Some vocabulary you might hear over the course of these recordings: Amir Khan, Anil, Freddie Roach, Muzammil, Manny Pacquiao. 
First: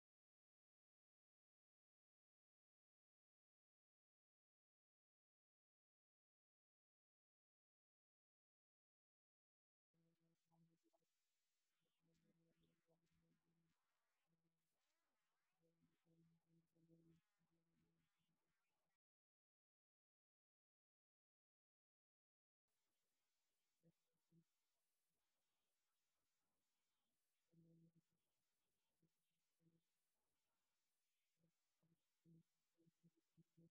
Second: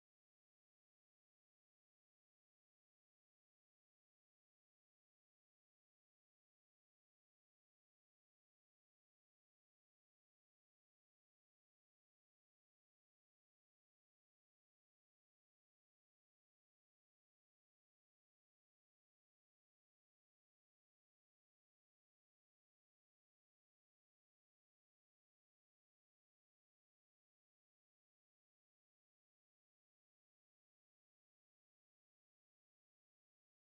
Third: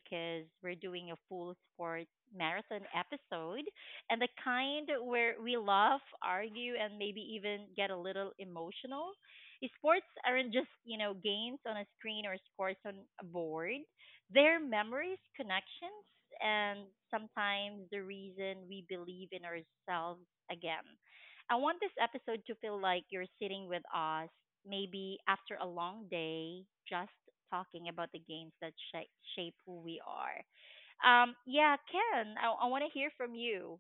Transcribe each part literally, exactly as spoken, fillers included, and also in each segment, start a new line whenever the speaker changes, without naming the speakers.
because we're doing a full sports marathon episode, and the kind where we laugh, argue, and maybe even get a little emotional. Sports aren't just, you know, games on a screen or scores on a board. They're memories, connections, and sometimes the reason we believe in ourselves again. I want this episode to feel like you're sitting with us, maybe after a long day, just talking about the games that shape, shape who we are. Um, yeah, Ken, I, I want to hear from you.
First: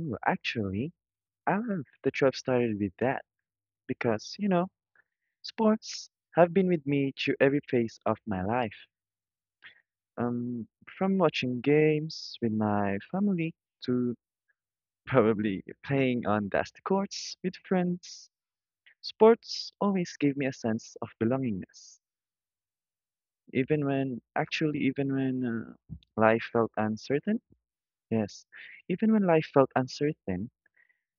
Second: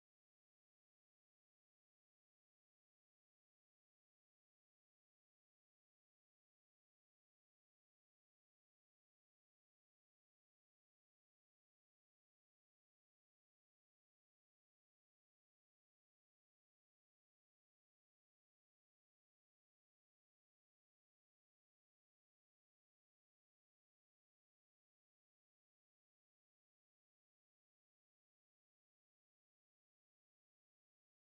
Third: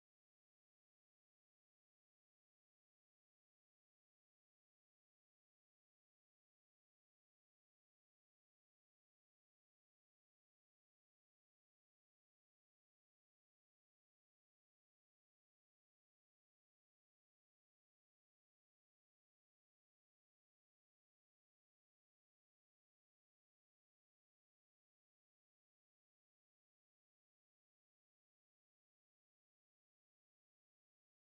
Ooh, actually, I love that you have started with that because, you know, sports have been with me through every phase of my life. Um, from watching games with my family to probably playing on dusty courts with friends, sports always gave me a sense of belongingness. Even when, actually, even when uh, life felt uncertain, yes, even when life felt uncertain,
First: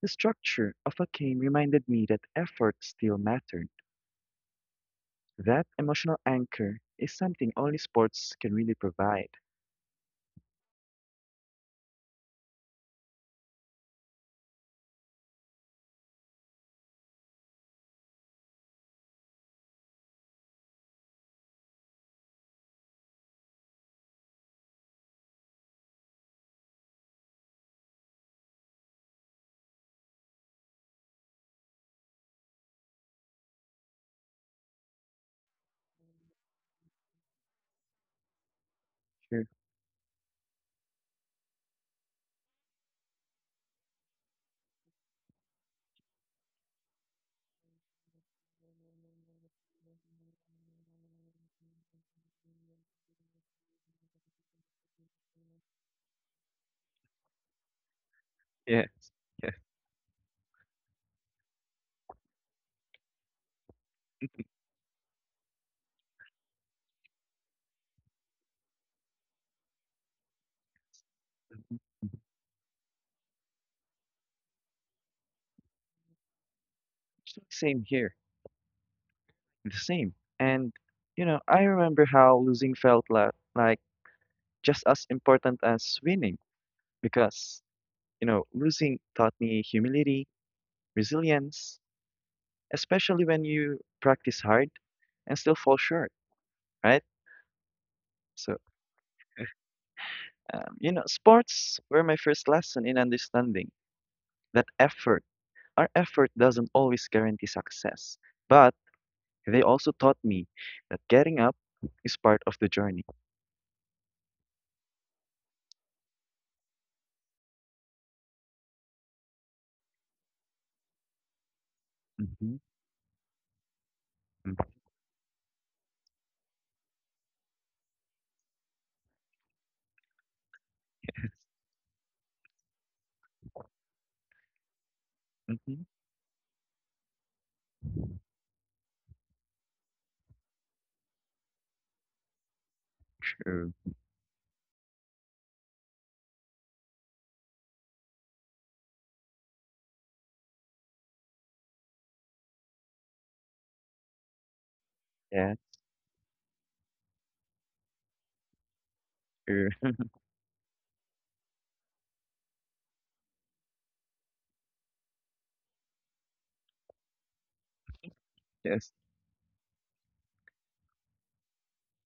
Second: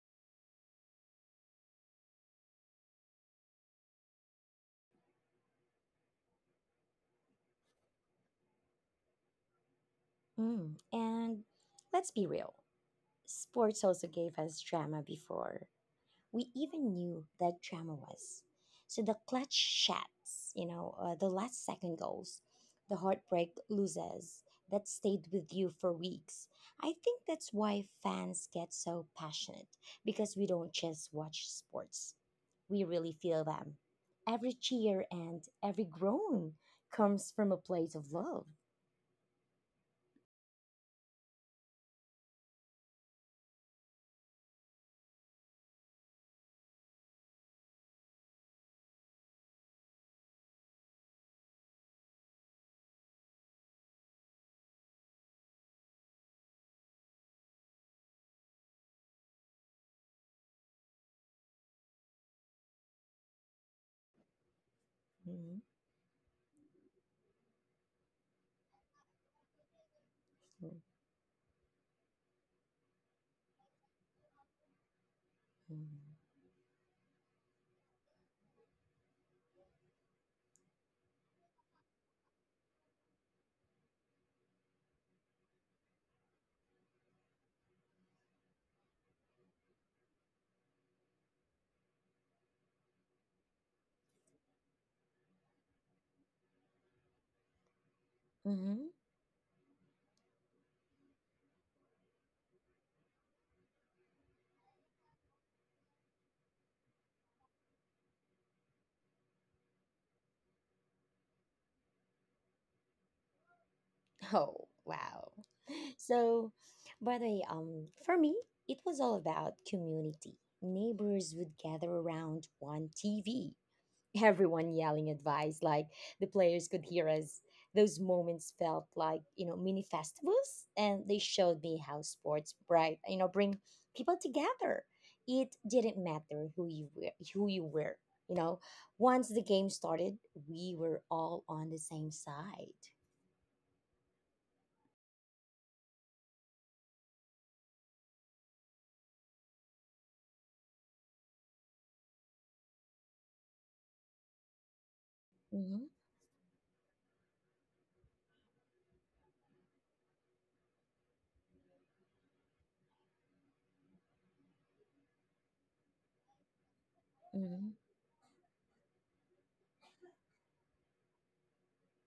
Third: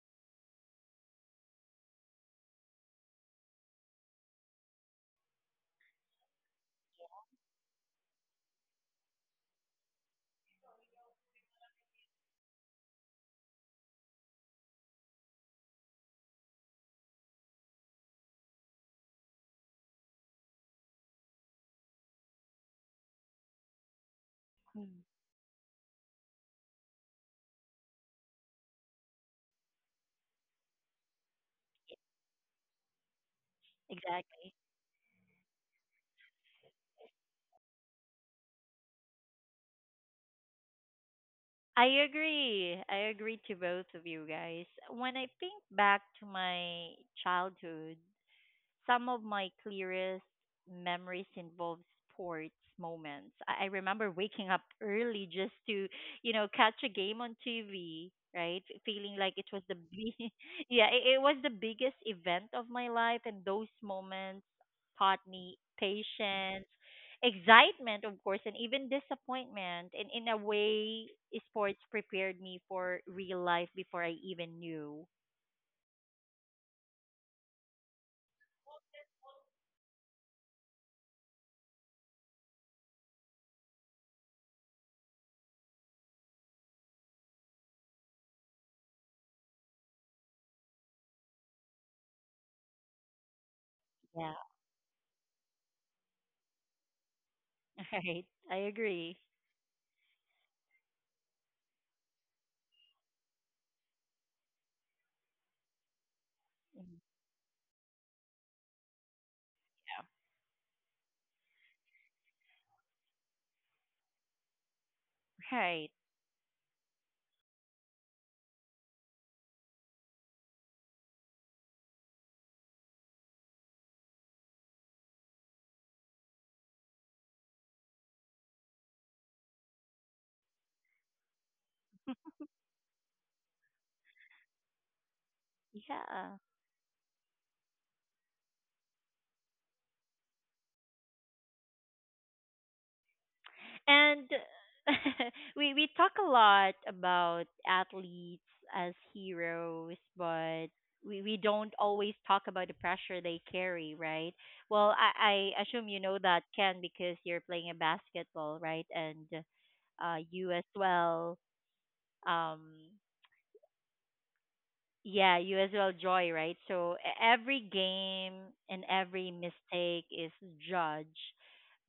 the structure of a game reminded me that effort still mattered. That emotional anchor is something only sports can really provide.
Mm. And let's be real, sports also gave us drama before we even knew that drama was. So the clutch shots, you know, uh, the last second goals, the heartbreak loses that
Hmm.
stayed with you for weeks. I think that's why fans get so passionate because we don't just watch sports, we really feel them.
Exactly.
Every cheer and every groan comes from a place of love.
Sure.
I agree. I agree to both of you guys. When I think back to my childhood, some of my clearest memories involve sports moments. I, I remember waking up early just to, you know, catch a game on T V, right?
Yes.
F- Feeling
Yeah.
like it was the big, yeah, it, it was the biggest event of my life, and those moments taught
Mm-hmm.
me patience, excitement, of course, and even disappointment. And in a way, sports prepared me for real life before I even knew.
So same here. The same. And you know, I remember how losing felt la- like just as important as winning because you know, losing taught me humility, resilience, especially when you practice
Yeah,
hard and still fall short, right?
right.
So,
I
Mm-hmm.
agree.
um, you know, sports were my first lesson in understanding that effort, our effort doesn't
Mhm.
always guarantee success, but they also taught me that getting up is part of the journey.
Oh, wow.
Right.
So, by the way, um, for me, it was all about community. Neighbors would gather around
Mm-hmm.
one T V, everyone yelling advice like the players could hear us. Those moments felt like you know mini festivals, and they showed me how sports bright you know bring people together. It
Mm-hmm.
didn't
Yeah.
matter who you were, who you were. You know, once the game started, we were all on the same side.
True.
And we we talk a lot about athletes as heroes, but we, we don't always talk about the pressure they carry, right? Well,
Yeah,
I, I
Mm-hmm,
assume you know that, Ken, because you're playing a basketball, right? And
true.
uh you as well. Um Yeah, you as well, Joy, right? So e- every
mm-hmm.
game
Yes.
and every mistake is judged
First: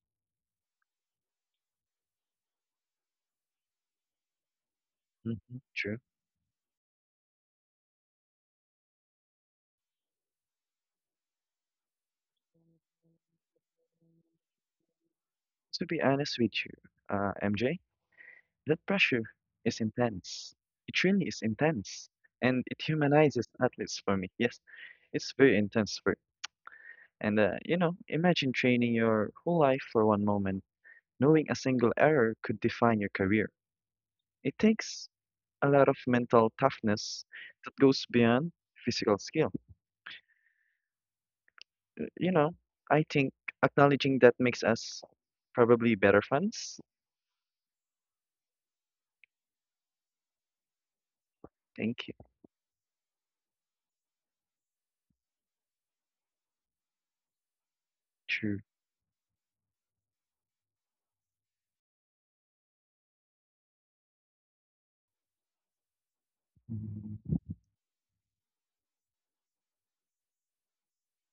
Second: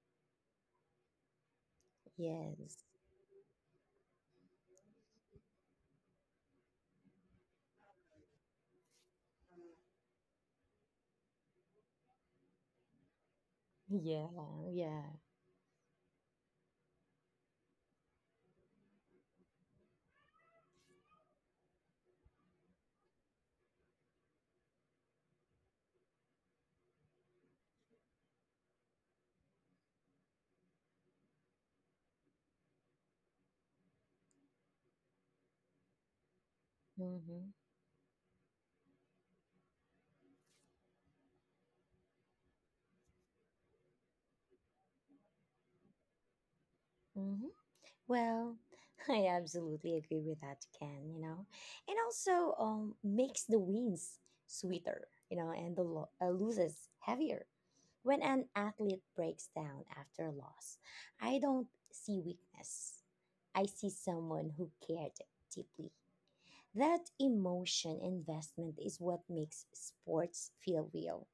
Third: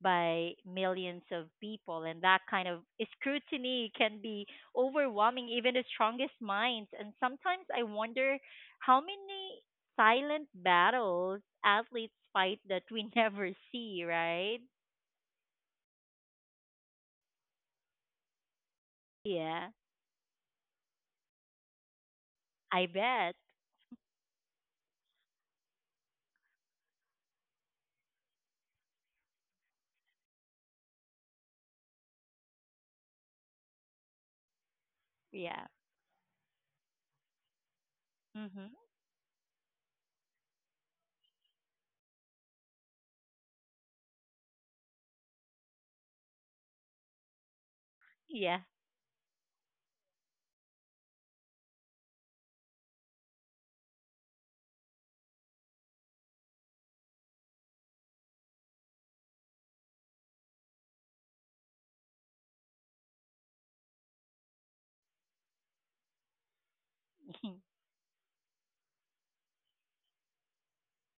by millions of people, and that kind of
Yes.
scrutiny can be overwhelming,
Mm-hmm.
even the
True.
strongest minds. And sometimes I wonder how many silent battles athletes fight that we never see,
Yeah,
right?
yeah.
To be honest with you, uh, M J, that pressure
Yeah,
is intense. It really is intense. And
I
it
bet.
humanizes athletes for me. Yes, it's very intense for. And, uh, you know, imagine training your whole life for one moment, knowing a single error could define your career. It takes
Yeah.
a lot of mental toughness
Mm-hmm.
that goes beyond
Mhm.
physical skill. You know, I think acknowledging that makes us probably better fans.
Mm-hmm. Well,
Yeah.
I absolutely agree with that, Ken, you know. And
Thank you.
also um makes the wins sweeter, you know, and the lo- uh, loses heavier. When an
True.
athlete breaks down after a loss, I don't see weakness. I see someone who cared deeply. That
Mhm,
emotion investment is what makes sports feel real.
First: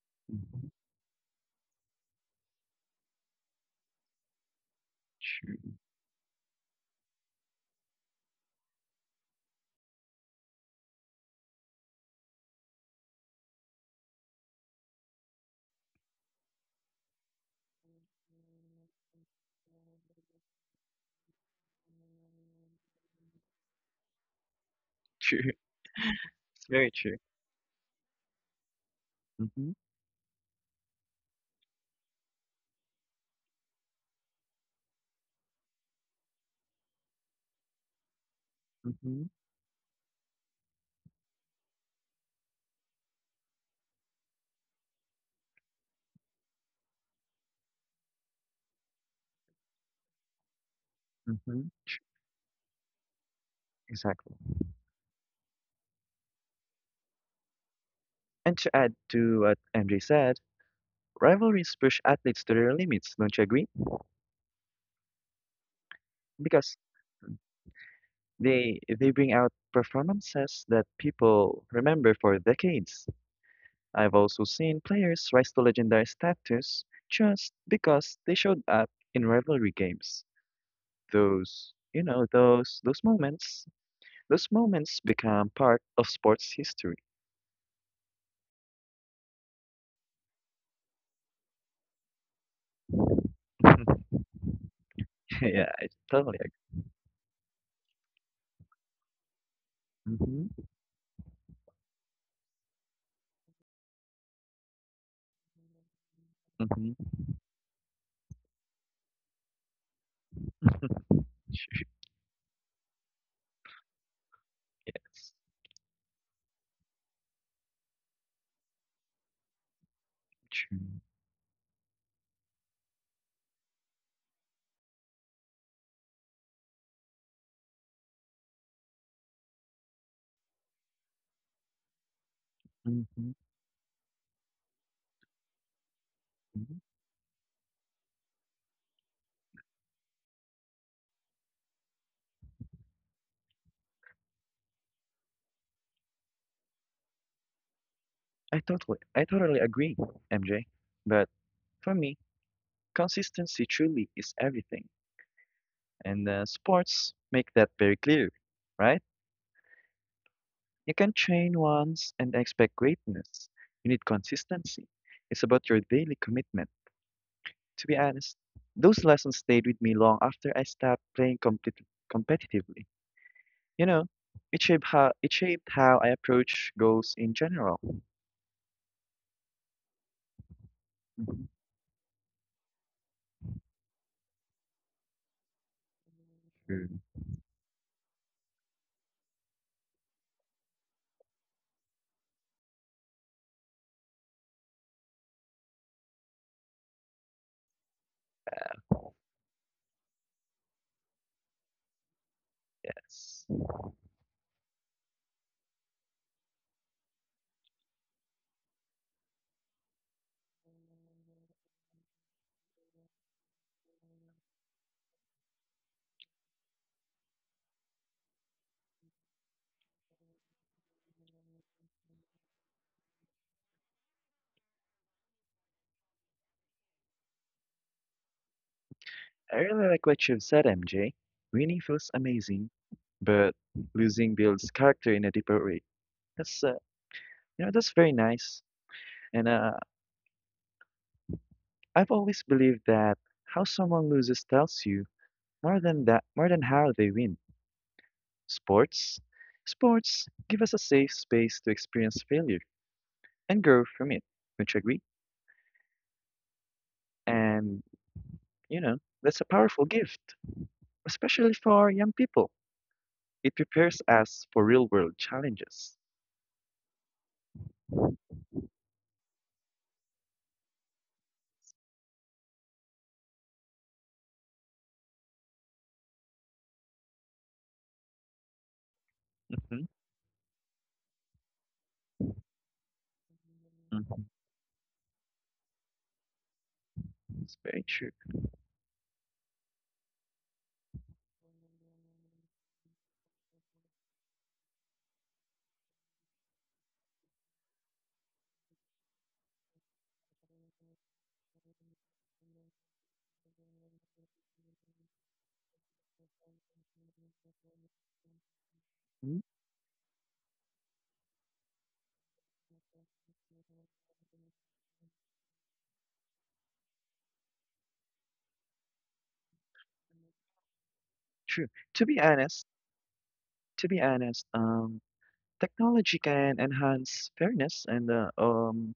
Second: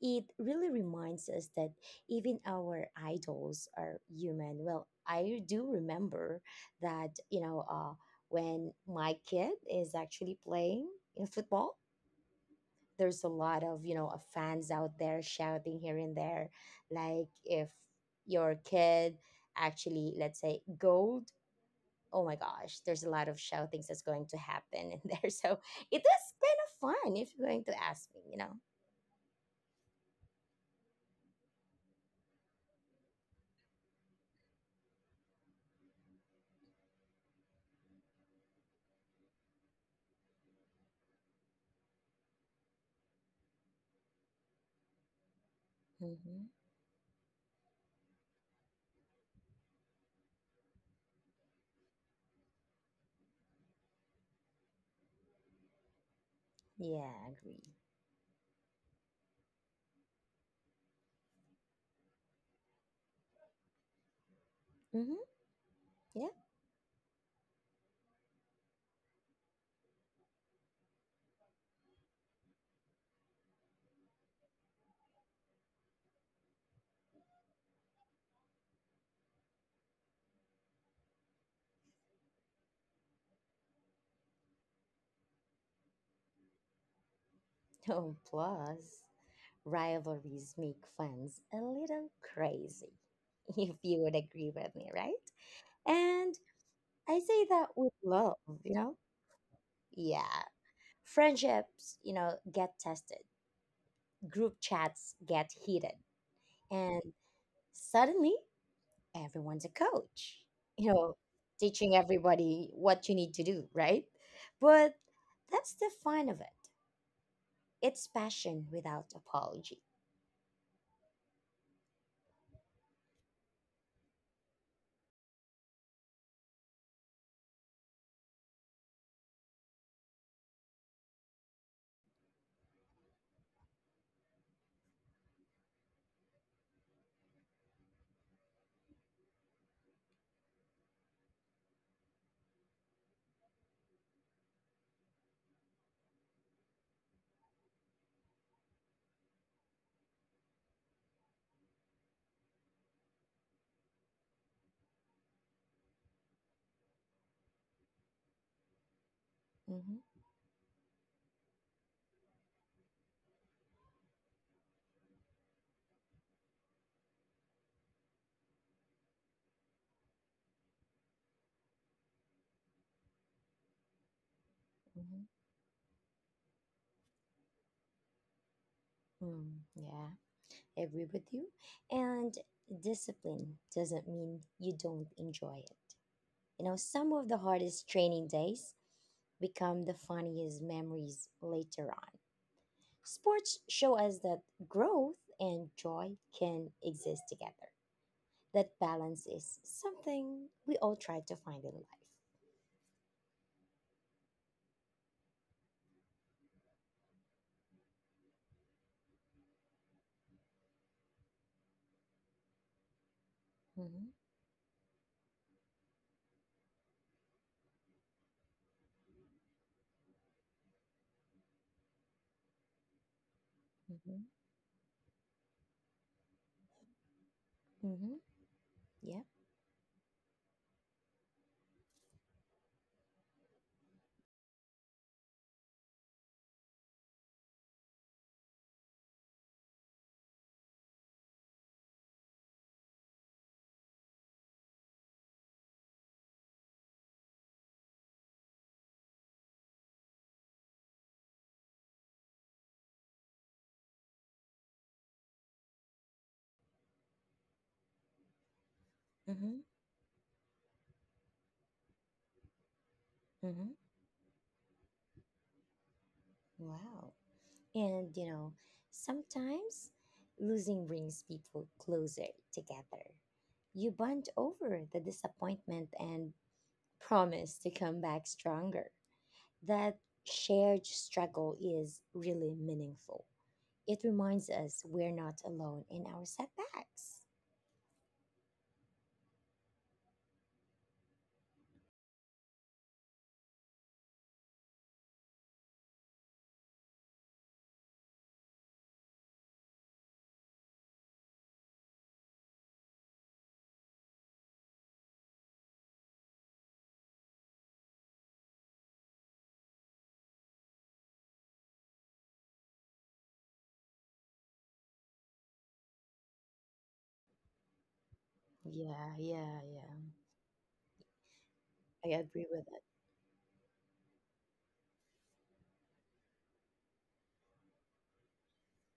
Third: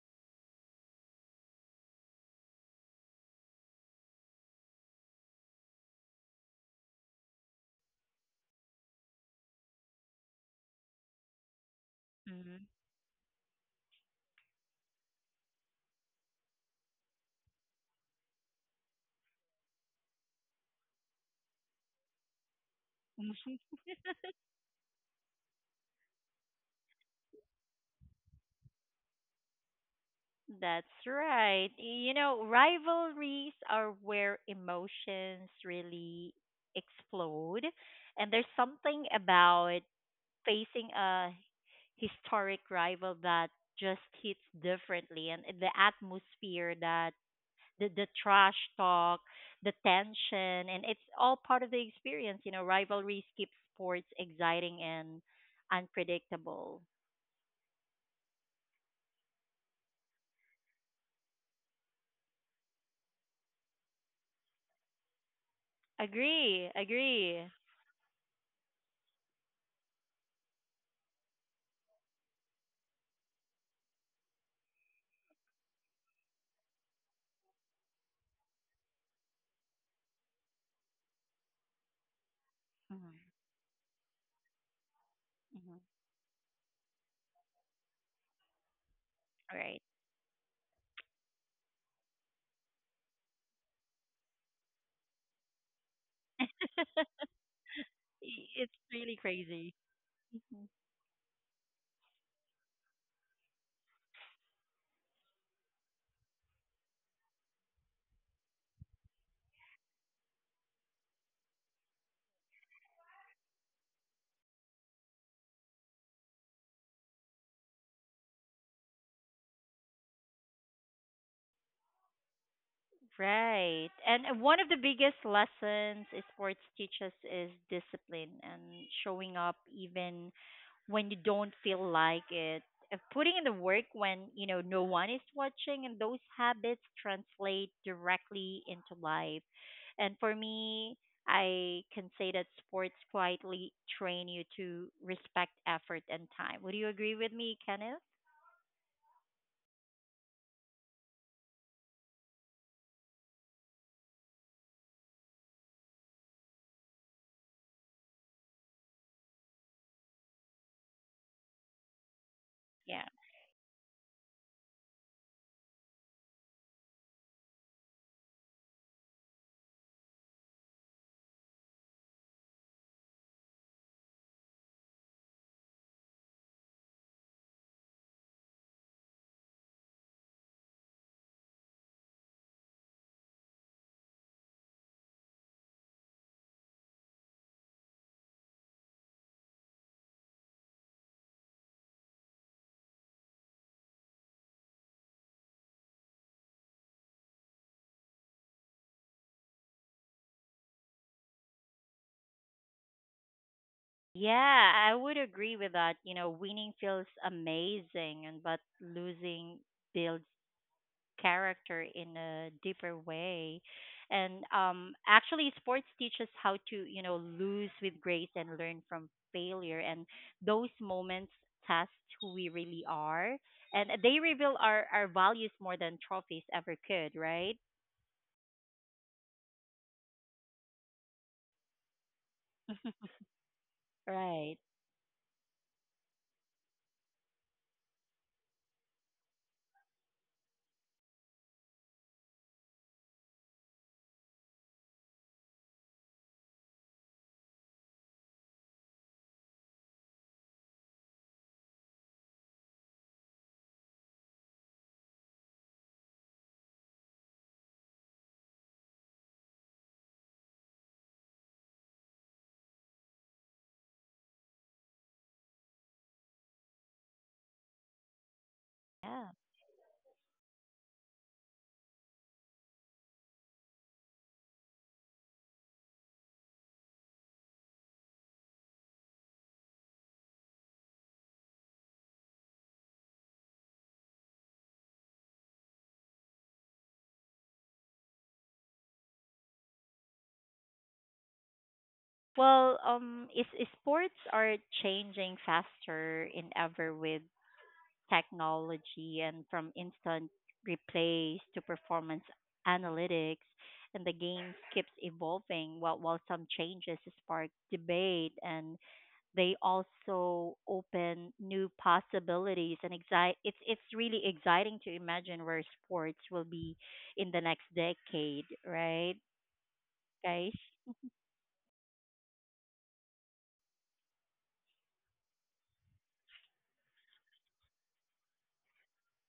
It
mhm,
really reminds us that even our idols are human. Well, I do
true.
remember that, you know, uh, when my kid is actually playing in football, there's a lot of, you know, uh, fans out there shouting here and there. Like if your kid actually, let's say, gold, oh my gosh, there's a lot of
mhm.
shoutings that's going to happen in there.
True.
So it is
It's very
kind of fun
true.
if you're going to ask me, you know.
Mm-hmm.
That's right. You know, rivalries are where emotions really explode. And there's something
Mm-hmm.
about facing a historic rival that just hits differently. And the
Hmm.
atmosphere, that the, the trash talk, the tension, and it's all
Mm-hmm.
part of the experience. You know, rivalries keep sports
Exactly.
exciting and unpredictable.
Yeah, I agree.
And to add to what M J said, rivalries push athletes to their limits, don't you agree?
Mhm. Yeah.
Agree,
Because
agree.
they they bring out performances that people remember for decades. I've also seen players rise to legendary status just because they showed up in rivalry games. those, you know, those those
Mhm,
moments, those moments become
mhm.
part of sports history.
Oh, plus,
Right.
rivalries make fans a little crazy, if you would agree with me, right?
Yeah, I
And
totally
I say that with love,
It's
you know?
really crazy.
Yeah.
agree.
Mhm.
Mm-hmm,
Friendships, you know, get tested, group chats get heated, and
mm-hmm.
suddenly everyone's a coach, you know, teaching everybody what you need to do, right? But
Yes,
that's the fun of it. It's passion without apology.
true.
Right. And one of the biggest lessons sports teaches is discipline and showing up even when you don't feel like it. Uh, Putting in the
Mm-hmm,
work when, you know, no one is watching, and those habits
hmm.
translate directly into life. And for me, I can say that sports quietly train you to respect effort and time. Would you agree with me, Kenneth?
I totally, I totally agree, M J. But for me, consistency truly is everything, and uh, sports make that very clear, right?
Mm-hmm,
You can train once and
Yeah.
expect greatness. You need consistency. It's about your daily commitment. To be honest, those lessons stayed with me long after I stopped playing competi- competitively. You know, it shaped how
mm-hmm.
it shaped how I approach goals in general.
Mm, yeah, I agree with
Mhm.
you. And discipline doesn't mean you don't enjoy it. You know,
True.
some of the hardest training days become the funniest memories later on. Sports show us that growth and joy can exist together. That balance is something we all try to find in life.
Yes.
Yeah, I would agree with that. You know, winning feels amazing, and but losing builds character in a deeper way.
Mm-hmm.
And um, actually, sports teaches how to you know lose with grace and learn from failure. And those moments test who we really are, and they reveal our our values more than trophies ever could. Right?
Mm-hmm. Mm-hmm. Yeah.
I really like what you've said, M J. Winning feels amazing, but
Right.
losing builds character in a deeper way. That's uh, you know that's very nice. And uh, I've always believed that how someone loses tells you more than that more than how they win. Sports? Sports give us a safe space to experience failure and grow from it. Don't you agree? And, you know, that's a
Mm-hmm.
powerful gift, especially for young people. It
Mm-hmm.
prepares us for real world challenges.
Wow. And you know,
Yeah.
sometimes losing brings people closer together. You bond over the disappointment and promise to come back stronger.
Hmm.
That shared struggle is really meaningful. It reminds us we're not alone in our setbacks.
It's very true.
Well, um, is is sports are changing faster in ever with technology, and from instant replays to performance analytics, and the game keeps evolving. While while some changes spark debate, and they
Mhm,
also open new possibilities. And exci- it's it's really exciting to imagine where sports will be in the next decade, right,
Yeah, yeah, yeah.
guys?
true. To
I
be
agree
honest,
with
to be honest, um, technology can enhance fairness and uh, um,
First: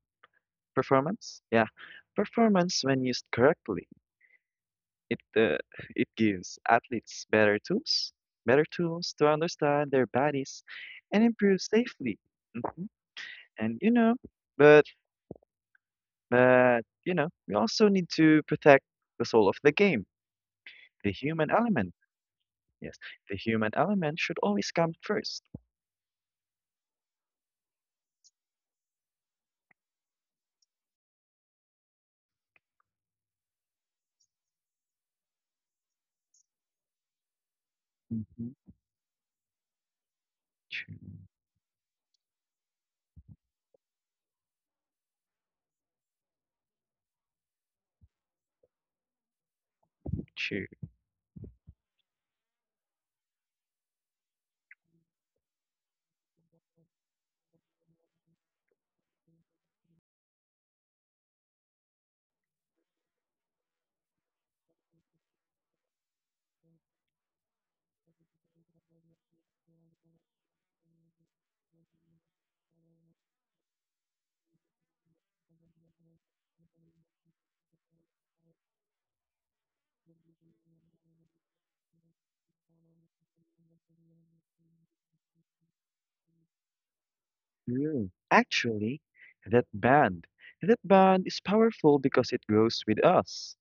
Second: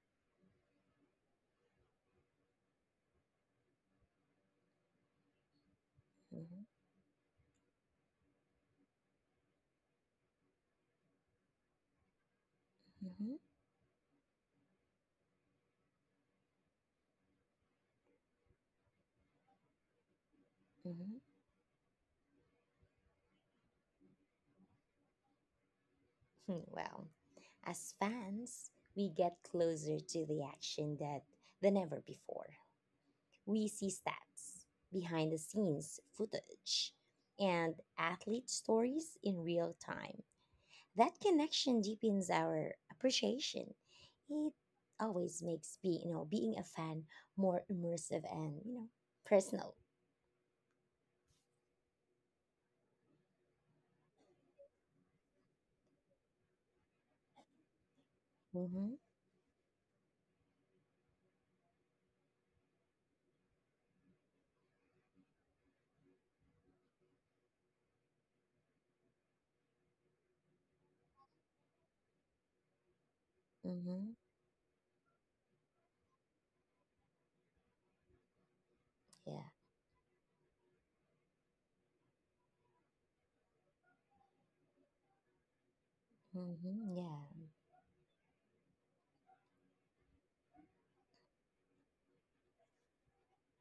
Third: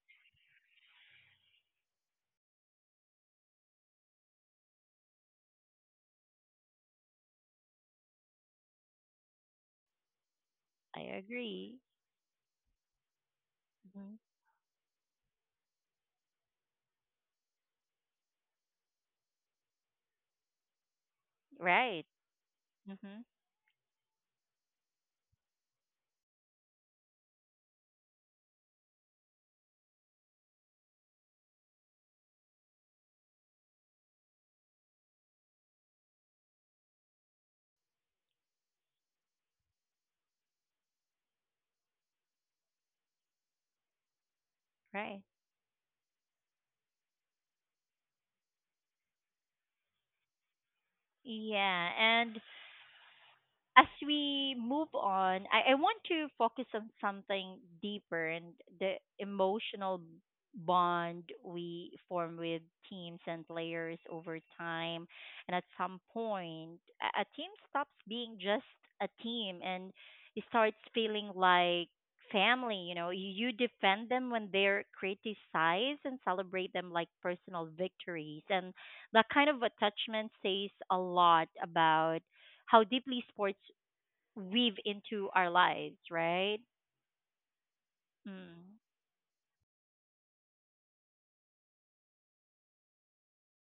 performance. Yeah, performance when used correctly. It uh, it
it.
gives athletes better tools, better tools to understand their bodies
I
and improve
agree.
safely. Mhm.
Hmm. Hmm.
And you know,
Mhm.
but but you know, we also need to protect the soul of the game, the
Hmm.
human element.
Right.
Yes,
Mm-hmm.
the human element should always come first.
Well, as fans, we get closer to the action that than ever before. We see stats, behind the scenes footage, and athlete
Mm-hmm.
stories in real time.
True,
That connection deepens our appreciation. It
Right.
always makes be, you know being a fan more immersive and you know personal.
true.
Yeah. And as we move on, I, I want to focus on something deeper, and the
Mm-hmm.
emotional bond we form with teams and players over time. And at some point, a, a team stops being just a team and it starts feeling like family. You know, you, you defend
Mm-hmm.
them when they're criticized and celebrate them like personal victories. And that
Yeah.
kind of attachment says a lot about how deeply sports weave into our lives, right?
Mm-hmm. Yeah.
Mm,
Mm,
actually, that band, that band is powerful because it grows with us.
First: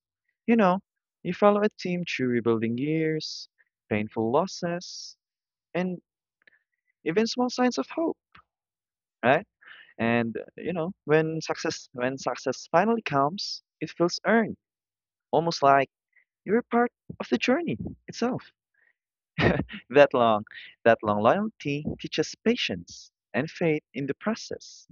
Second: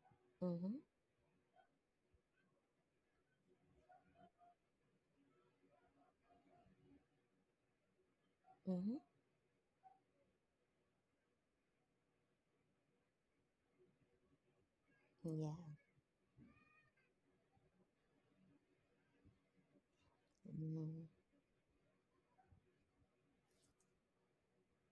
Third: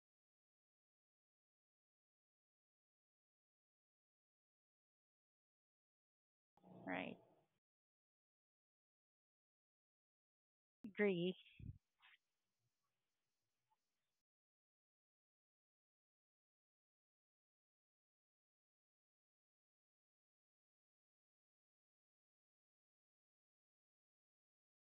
You
Mm-hmm.
know, you follow a team through rebuilding years, painful losses, and
right.
even small signs of hope,
Mm-hmm.
right? And uh, you know,
Agree.
when success when success finally comes, it feels earned,
Yeah.
almost like you're part of the journey itself. That long, that
Mhm.
long loyalty teaches patience and faith in the process.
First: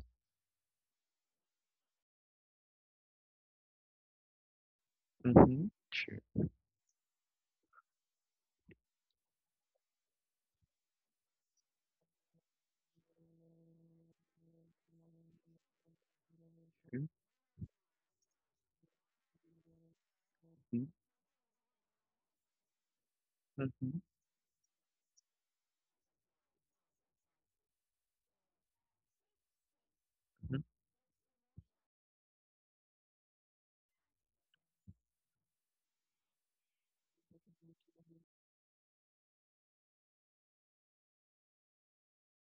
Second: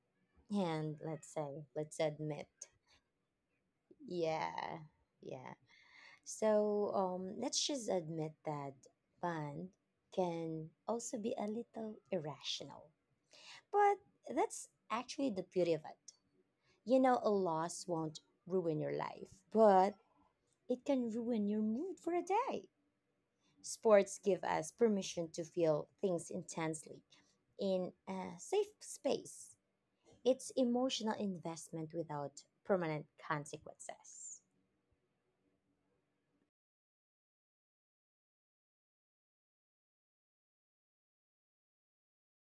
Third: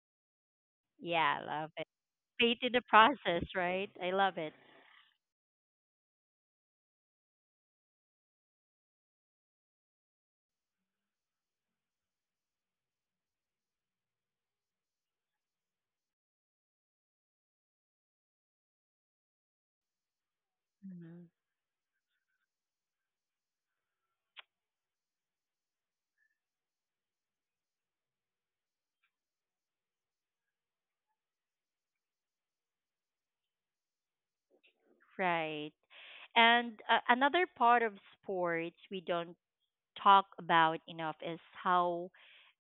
And let's
Yeah, I
say,
love it.
let's admit.
Faith in the process, right? I love it.
Yeah. Yeah.
Mm-hmm. Sure.
So um let's just admit that bond can also be a little irrational. But that's actually the beauty of it. You know, a loss won't ruin your life, but it
Mm-hmm.
can
Mhm.
ruin your mood for a day.
Mm-hmm.
Sports give us permission to feel things intensely in a safe space. It's emotional investment without permanent consequences.
Right. And uh, another part of sports we don't talk about enough is how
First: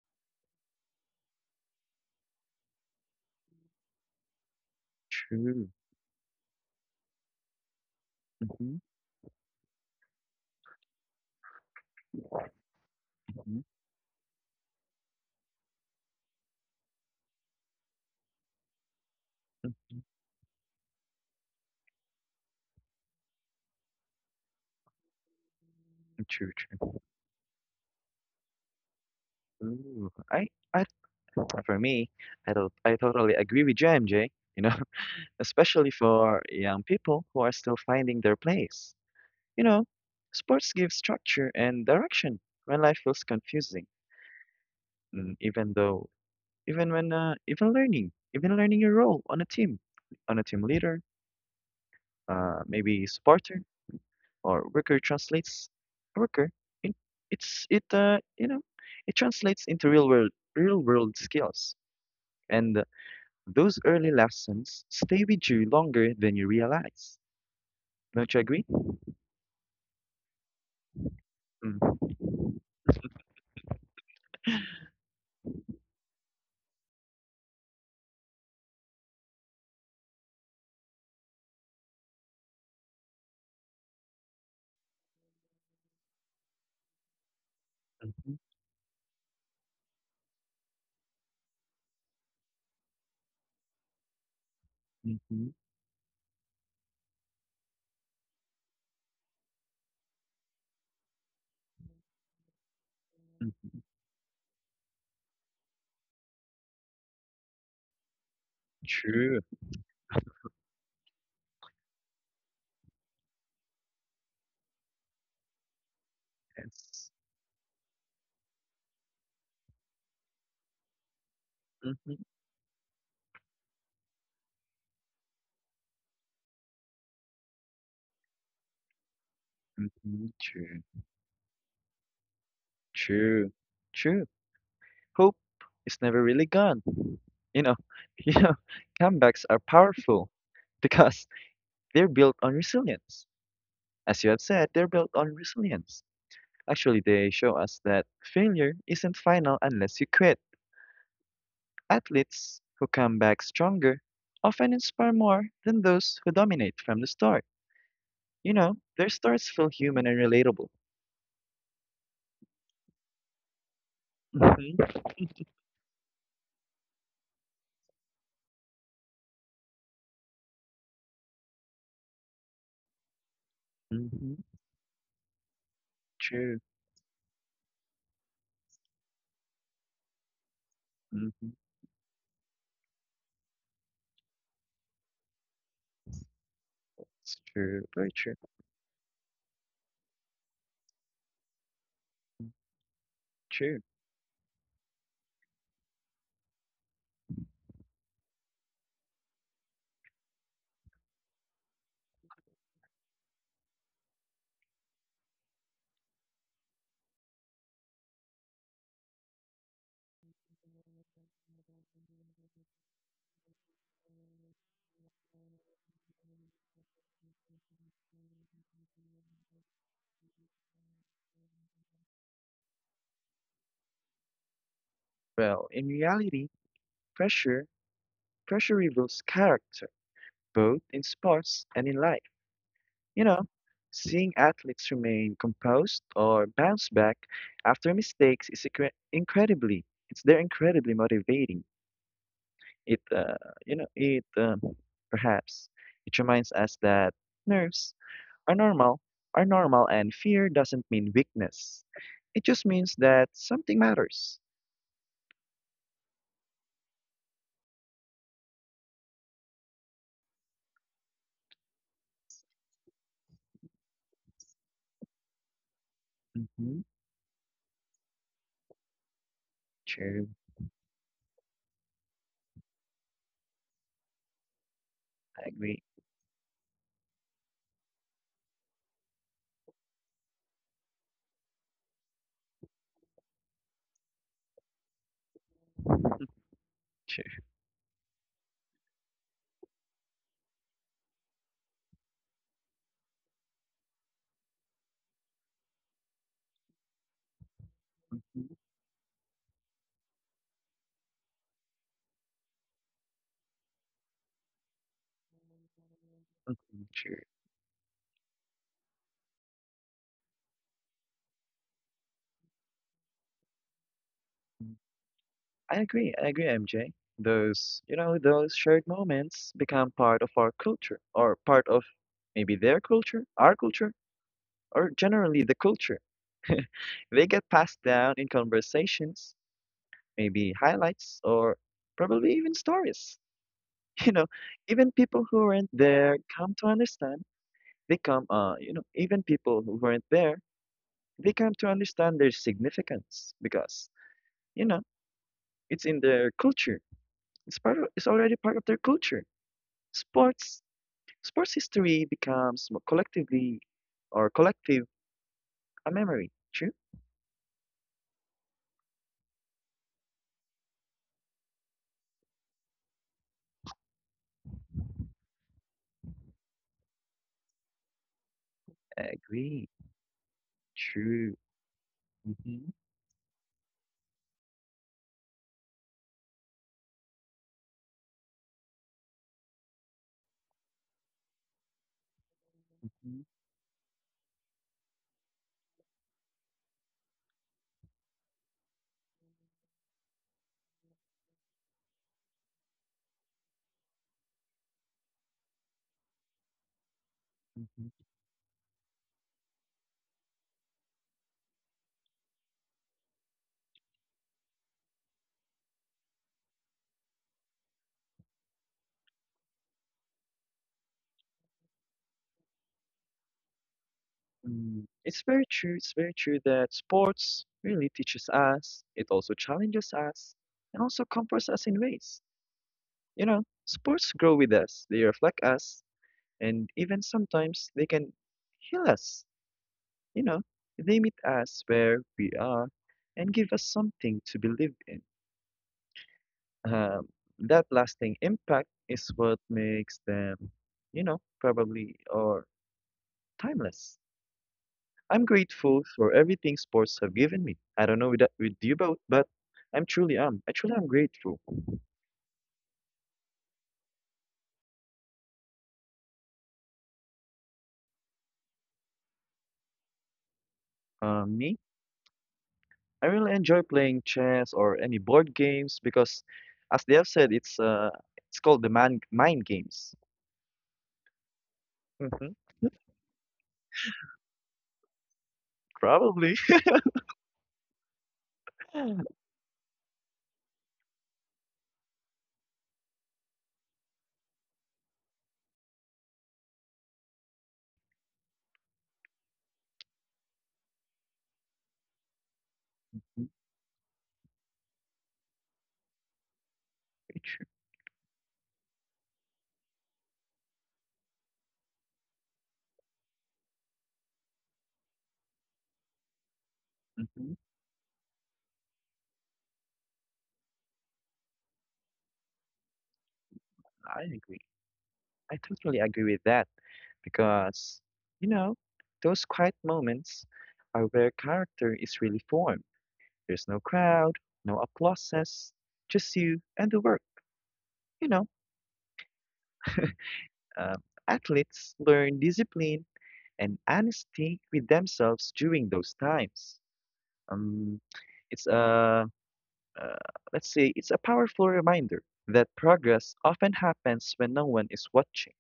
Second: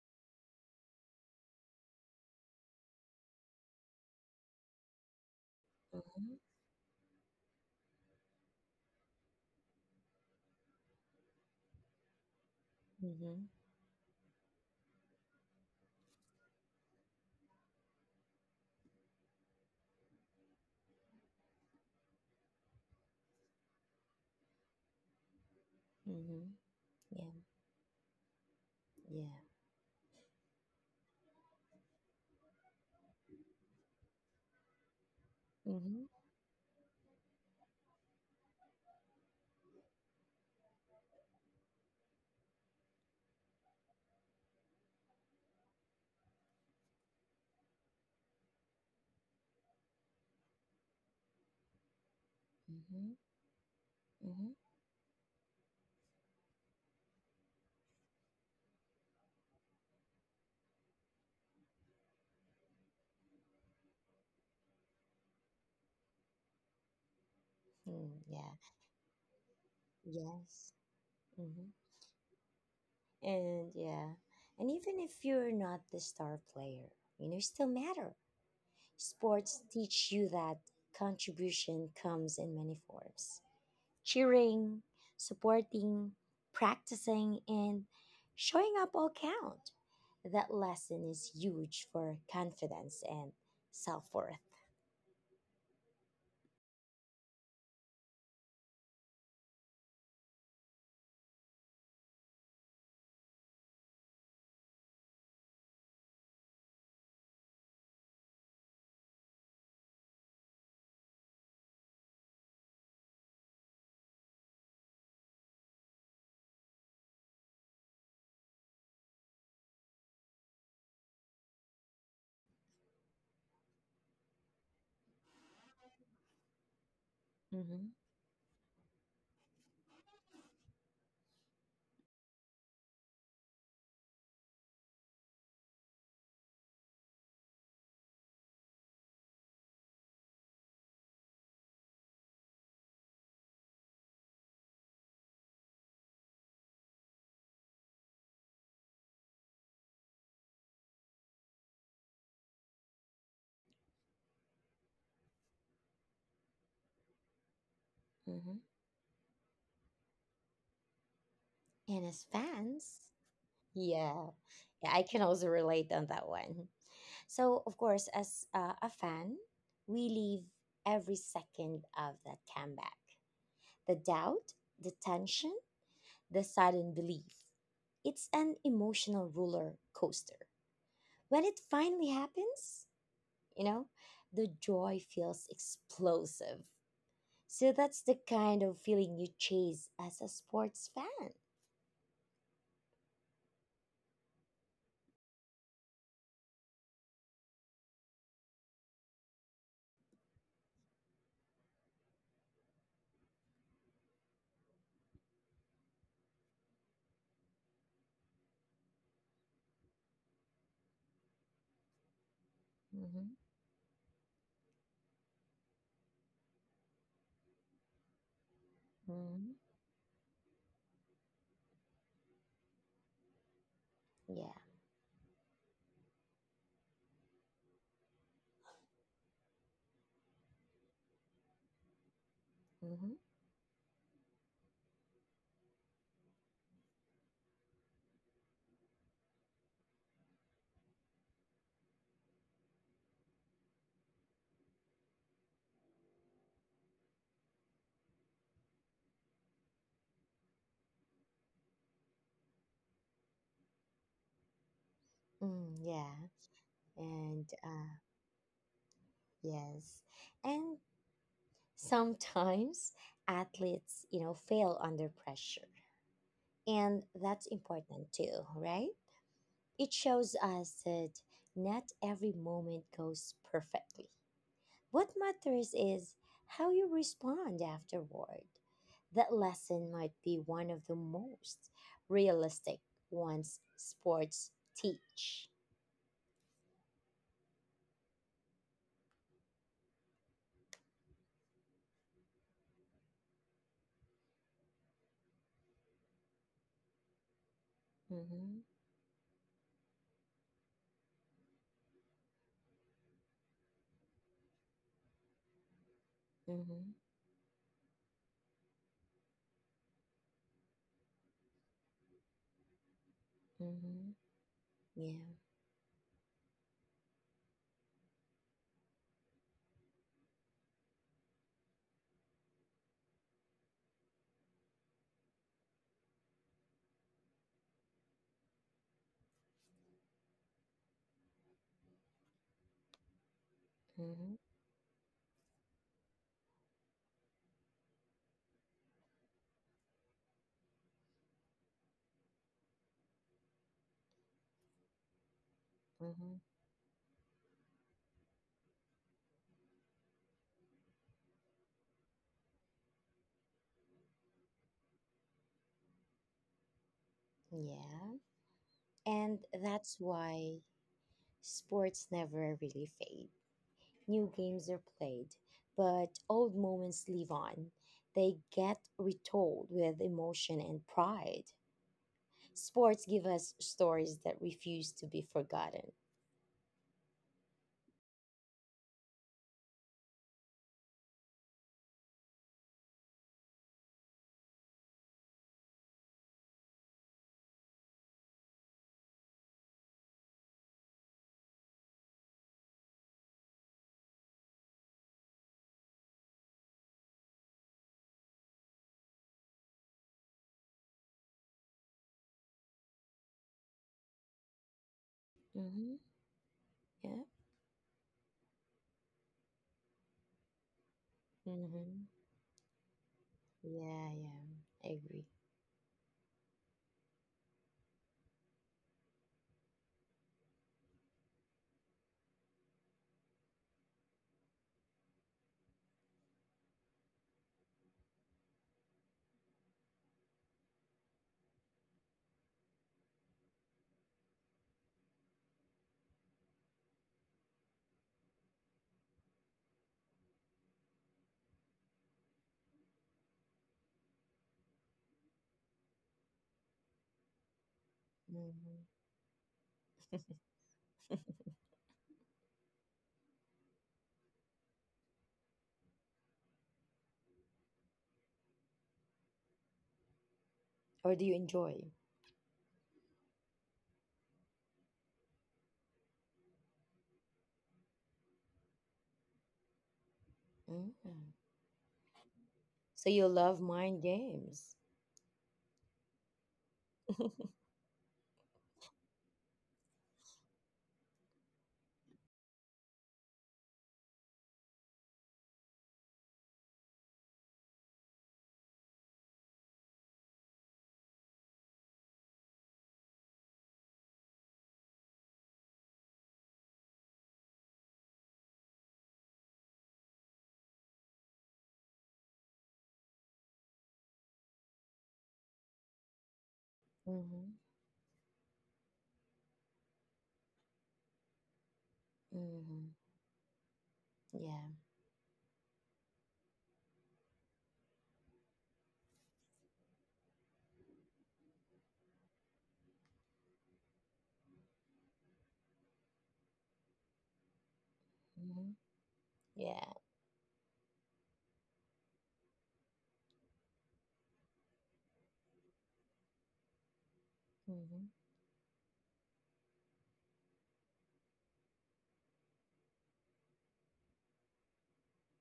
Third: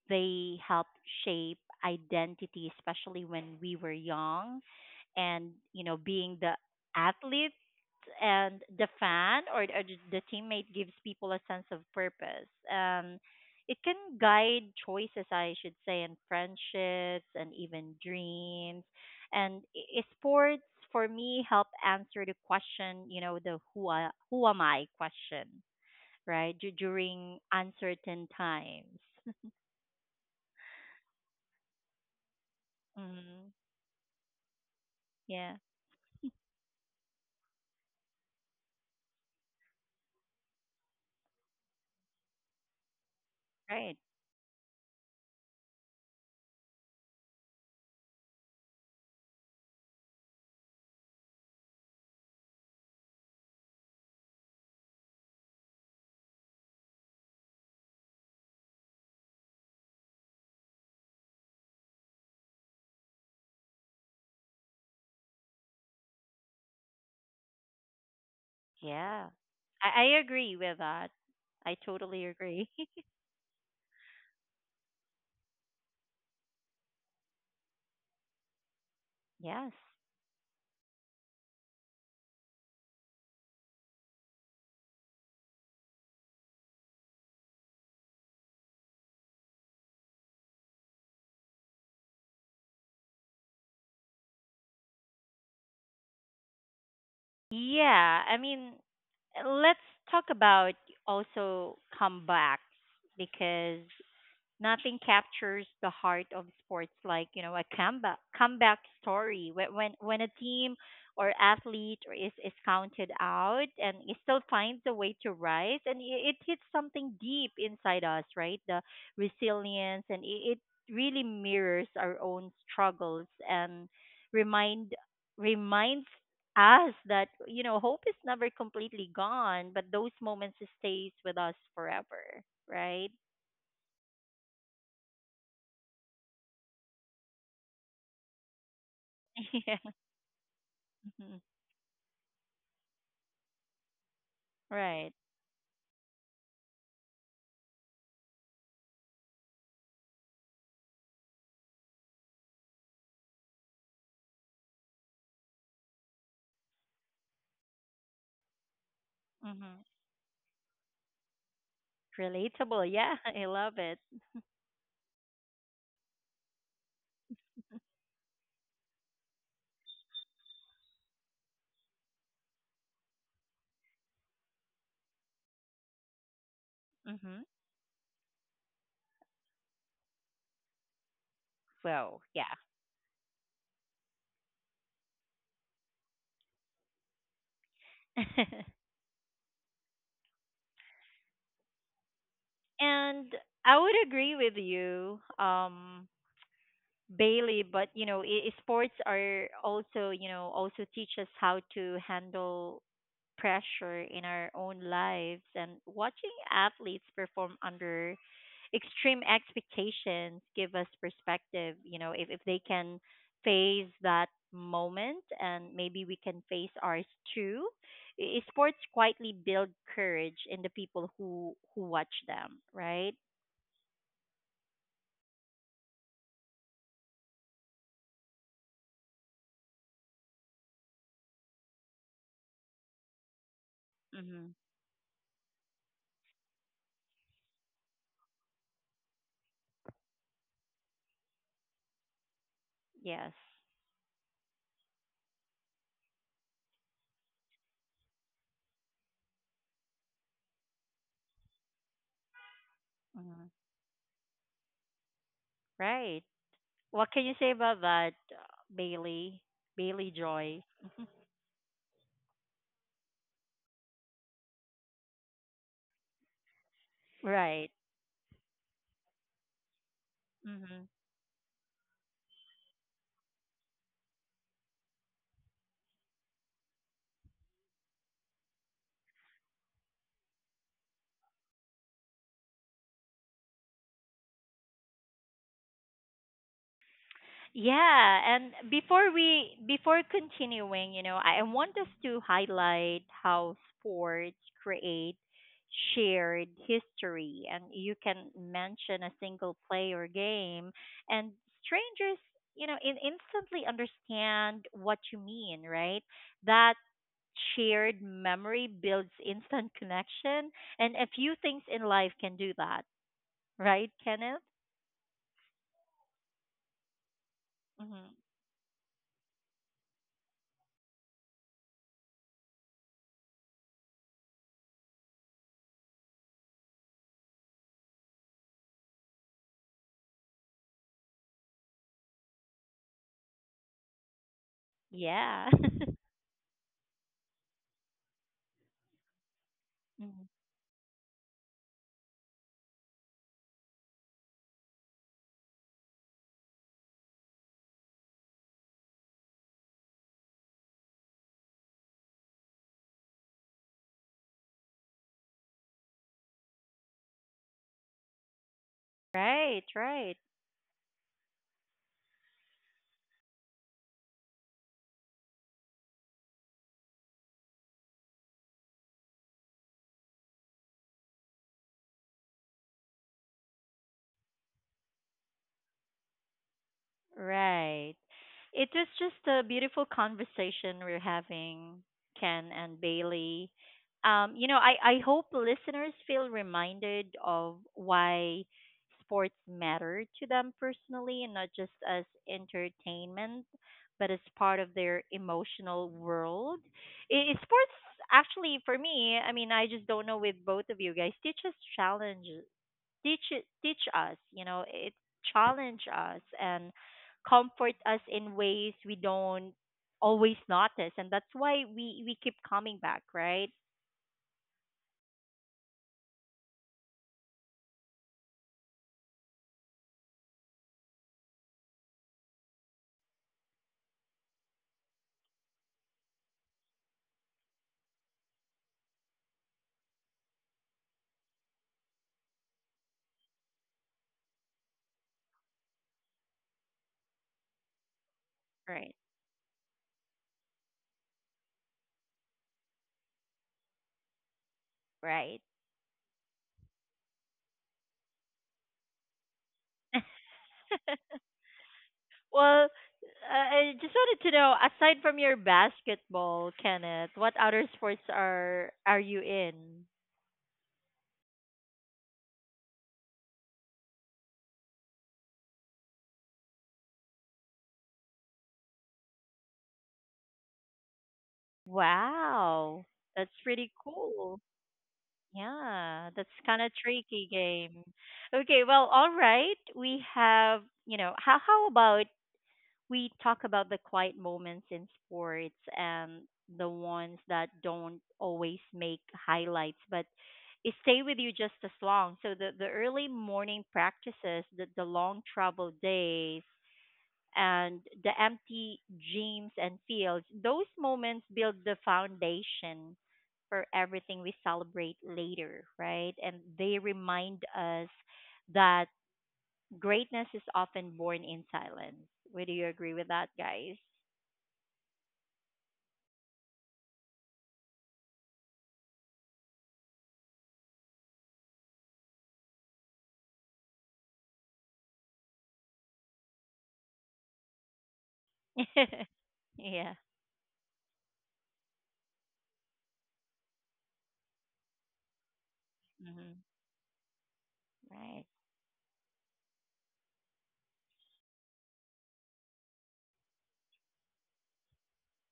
they help shape identity, especially when we were young. And,
True.
you know, being
Mhm,
the athlete and
Mhm,
the fan, or or the the teammate, gives people a sense of purpose. And
mhm,
mhm,
it can guide choices, I should say, in friendships and even dreams. And
mhm.
i- i- sports for me help answer the question, you know, the who, I, who am I question,
True,
mhm,
right? Du-
true.
yeah.
during uncertain times.
Yeah.
Ooh, I, I, for me, I don't, I totally
Mhm.
agree with you, M J. You know,
Yeah.
especially
Mhm,
for young people who are still finding their place. You know, sports give structure and direction when life feels confusing.
Right.
Mm, even though, even when, uh, even learning, Even learning your role on a team, on a team leader, uh, maybe
mhm,
supporter.
mhm,
or worker translates worker. It, it's it uh, You know it translates into real world real world skills, and those early lessons stay with you longer than you realize.
mm,
Don't you
yeah.
agree?
Yeah. I, I agree with
Yes.
that. I
Mhm.
Mm.
totally agree.
And yeah, and even if you're not the star player, you know, you still matter. Sports
Yes.
teach you that contribution comes in many forms: cheering, supporting, practicing, and
Mhm,
showing up all count. That lesson is huge for confidence and self worth.
mhm,
Yeah. I mean, let's talk about also comebacks, because
mhm.
nothing captures the heart of sports like you know a comeback comeback
True.
story when when, when a team or athlete or is is counted out and it still finds a way to rise, and it, it hits something
Yes.
deep inside us, right? The resilience, and it, it really mirrors our
Hmm.
own struggles and remind reminds us that you know
Mm-hmm,
hope is never completely gone, but those
Hmm.
moments
True.
stays with us forever, right?
True, true. Hope is never really gone. You know, you know, comebacks are powerful because
Hmm.
they're built on resilience. As you have said, they're built
Right.
on resilience. Actually, they show us that failure isn't final unless you quit. Athletes who come back stronger often inspire more than those who dominate from the start. You
mm-hmm.
know, their stories feel
Hmm.
human and relatable.
And as
Relatable.
fans,
Yeah, I love it.
yeah,
Hmm.
yeah, I can also relate on that one. So, of course, as uh, a fan, we live every second of that comeback. The
Hmm.
doubt, the tension, the
True.
sudden belief.
Hmm.
It's an emotional roller coaster. When
Hmm.
it finally
Well, yeah.
happens, you know, the joy feels explosive.
It's
So,
true.
that's
Very
the
true.
kind of feeling you chase as a sports fan.
True.
And I would agree with you, um, Bailey. But you know, i- sports are also you know also teach us how to handle pressure in our own lives, and watching athletes perform under extreme expectations give us perspective, you know, if, if they
Mhm,
can face that moment, and maybe we can face ours too. I- sports
mhm,
quietly build courage in the people who who watch them, right?
yeah.
Well, in reality, pressure pressure reveals character, both in sports and in life.
Mhm,
You know, seeing athletes
Mm-hmm.
remain composed or bounce back after mistakes is incre- incredibly it's they're incredibly motivating. It uh,
Yes.
You know it um, perhaps it reminds us that nerves are normal are normal and fear doesn't mean weakness. It just means that something
Hmm.
matters.
mm, yeah.
Right. What
And
can you say
uh,
about that uh, bailey
yes.
Bailey
And
Joy?
sometimes athletes, you know, fail under pressure.
Hmm.
And that's
Right.
important too, right? It
True,
shows us that not every moment goes perfectly. What
I
matters
agree.
is how you respond afterward. That lesson might be one of the most realistic ones sports teach.
True,
Yeah, and before we before continuing, you know, I I want us to highlight how sports create shared history, and you can
Mm-hmm.
mention a single play or game and strangers, you know, in, instantly understand what you mean, right?
Mhm,
Mm-hmm.
That
true.
shared memory builds instant connection, and a few things in life can do that,
Mm-hmm.
right, Kenneth?
Yeah.
I agree. I agree, M J. Those, you know,
Hmm.
those shared moments become part of our culture or part of maybe their culture, our culture, or generally the culture. They get passed down in conversations, maybe highlights, or probably even stories. You know,
Mm-hmm.
even people who weren't
Yeah.
there come to understand. They come, uh, you know, Even people who weren't there, they come to understand their significance because, you know, it's in their
Mm-hmm.
culture. It's part of, it's already part of their culture. sports Sports history becomes more collectively or collective a memory. True?
Yeah. And
Right,
that's
right,
why sports never really fade. New games are played, but old moments live on. They get
Agree.
retold with emotion and
True.
pride.
Hmm.
Sports give us stories that refuse to be forgotten.
right. It was just a beautiful conversation we're having, Ken and
Hmm.
Bailey. Um, you know, I, I hope listeners feel reminded of why sports matter to them personally, and not just as entertainment, but as part of their emotional world. I
Hmm.
sports, actually, for me, I mean, I just don't know with both of you guys, teaches challenges teach it- teach us you know it
Mm-hmm.
challenge us and
Yeah.
comfort us in ways we don't always notice, and that's why
Mm-hmm.
we we keep coming back right
Yeah, yeah.
Mm,
I
it's
agree.
very true. It's very true that sports really teaches us. It also challenges us and also comforts us in ways. You know, sports grow with us. They reflect us and even sometimes they can heal us. You know, they meet us where we are and give us something to believe in. Um, that lasting impact is
right
what makes them, you know, probably or timeless. I'm
right.
grateful for everything sports have given me. I don't know with that, with you
Mm-hmm.
both, but I'm truly am. I truly am grateful.
Well uh, I just wanted to know, aside from your basketball, Kenneth, what other sports are are you in?
Or do you
Um, me,
enjoy?
I really enjoy playing chess or any board games because, as they have said, it's uh, it's called the man mind games.
Mm-hmm.
Hmm
Wow,
So you
that's
love
pretty
mind
cool.
games.
Yeah,
probably.
that's kind of tricky game. Okay, well,
Hmm.
all right. We have, you know, how how about we talk about the quiet moments in sports, and the ones that don't always make highlights, but it stay with you just as long. So the the early morning practices, the the long travel days, and the empty dreams and fields, those moments build the foundation for everything we celebrate later, right? And they remind
Mm-hmm.
us that greatness is often born in silence. Would you
Mm-hmm.
agree with that, guys?
I agree.
Yeah.
I totally agree with that. Because, you know, those quiet moments are where character is really formed. There's no crowd, no applauses, just you and the work. You know,
Mm-hmm. Yeah.
Yeah.
uh, athletes learn discipline and honesty with themselves during those
Hmm.
times. Um,
Right.
it's a, uh, let's say, it's a powerful reminder that progress often happens when no one is watching.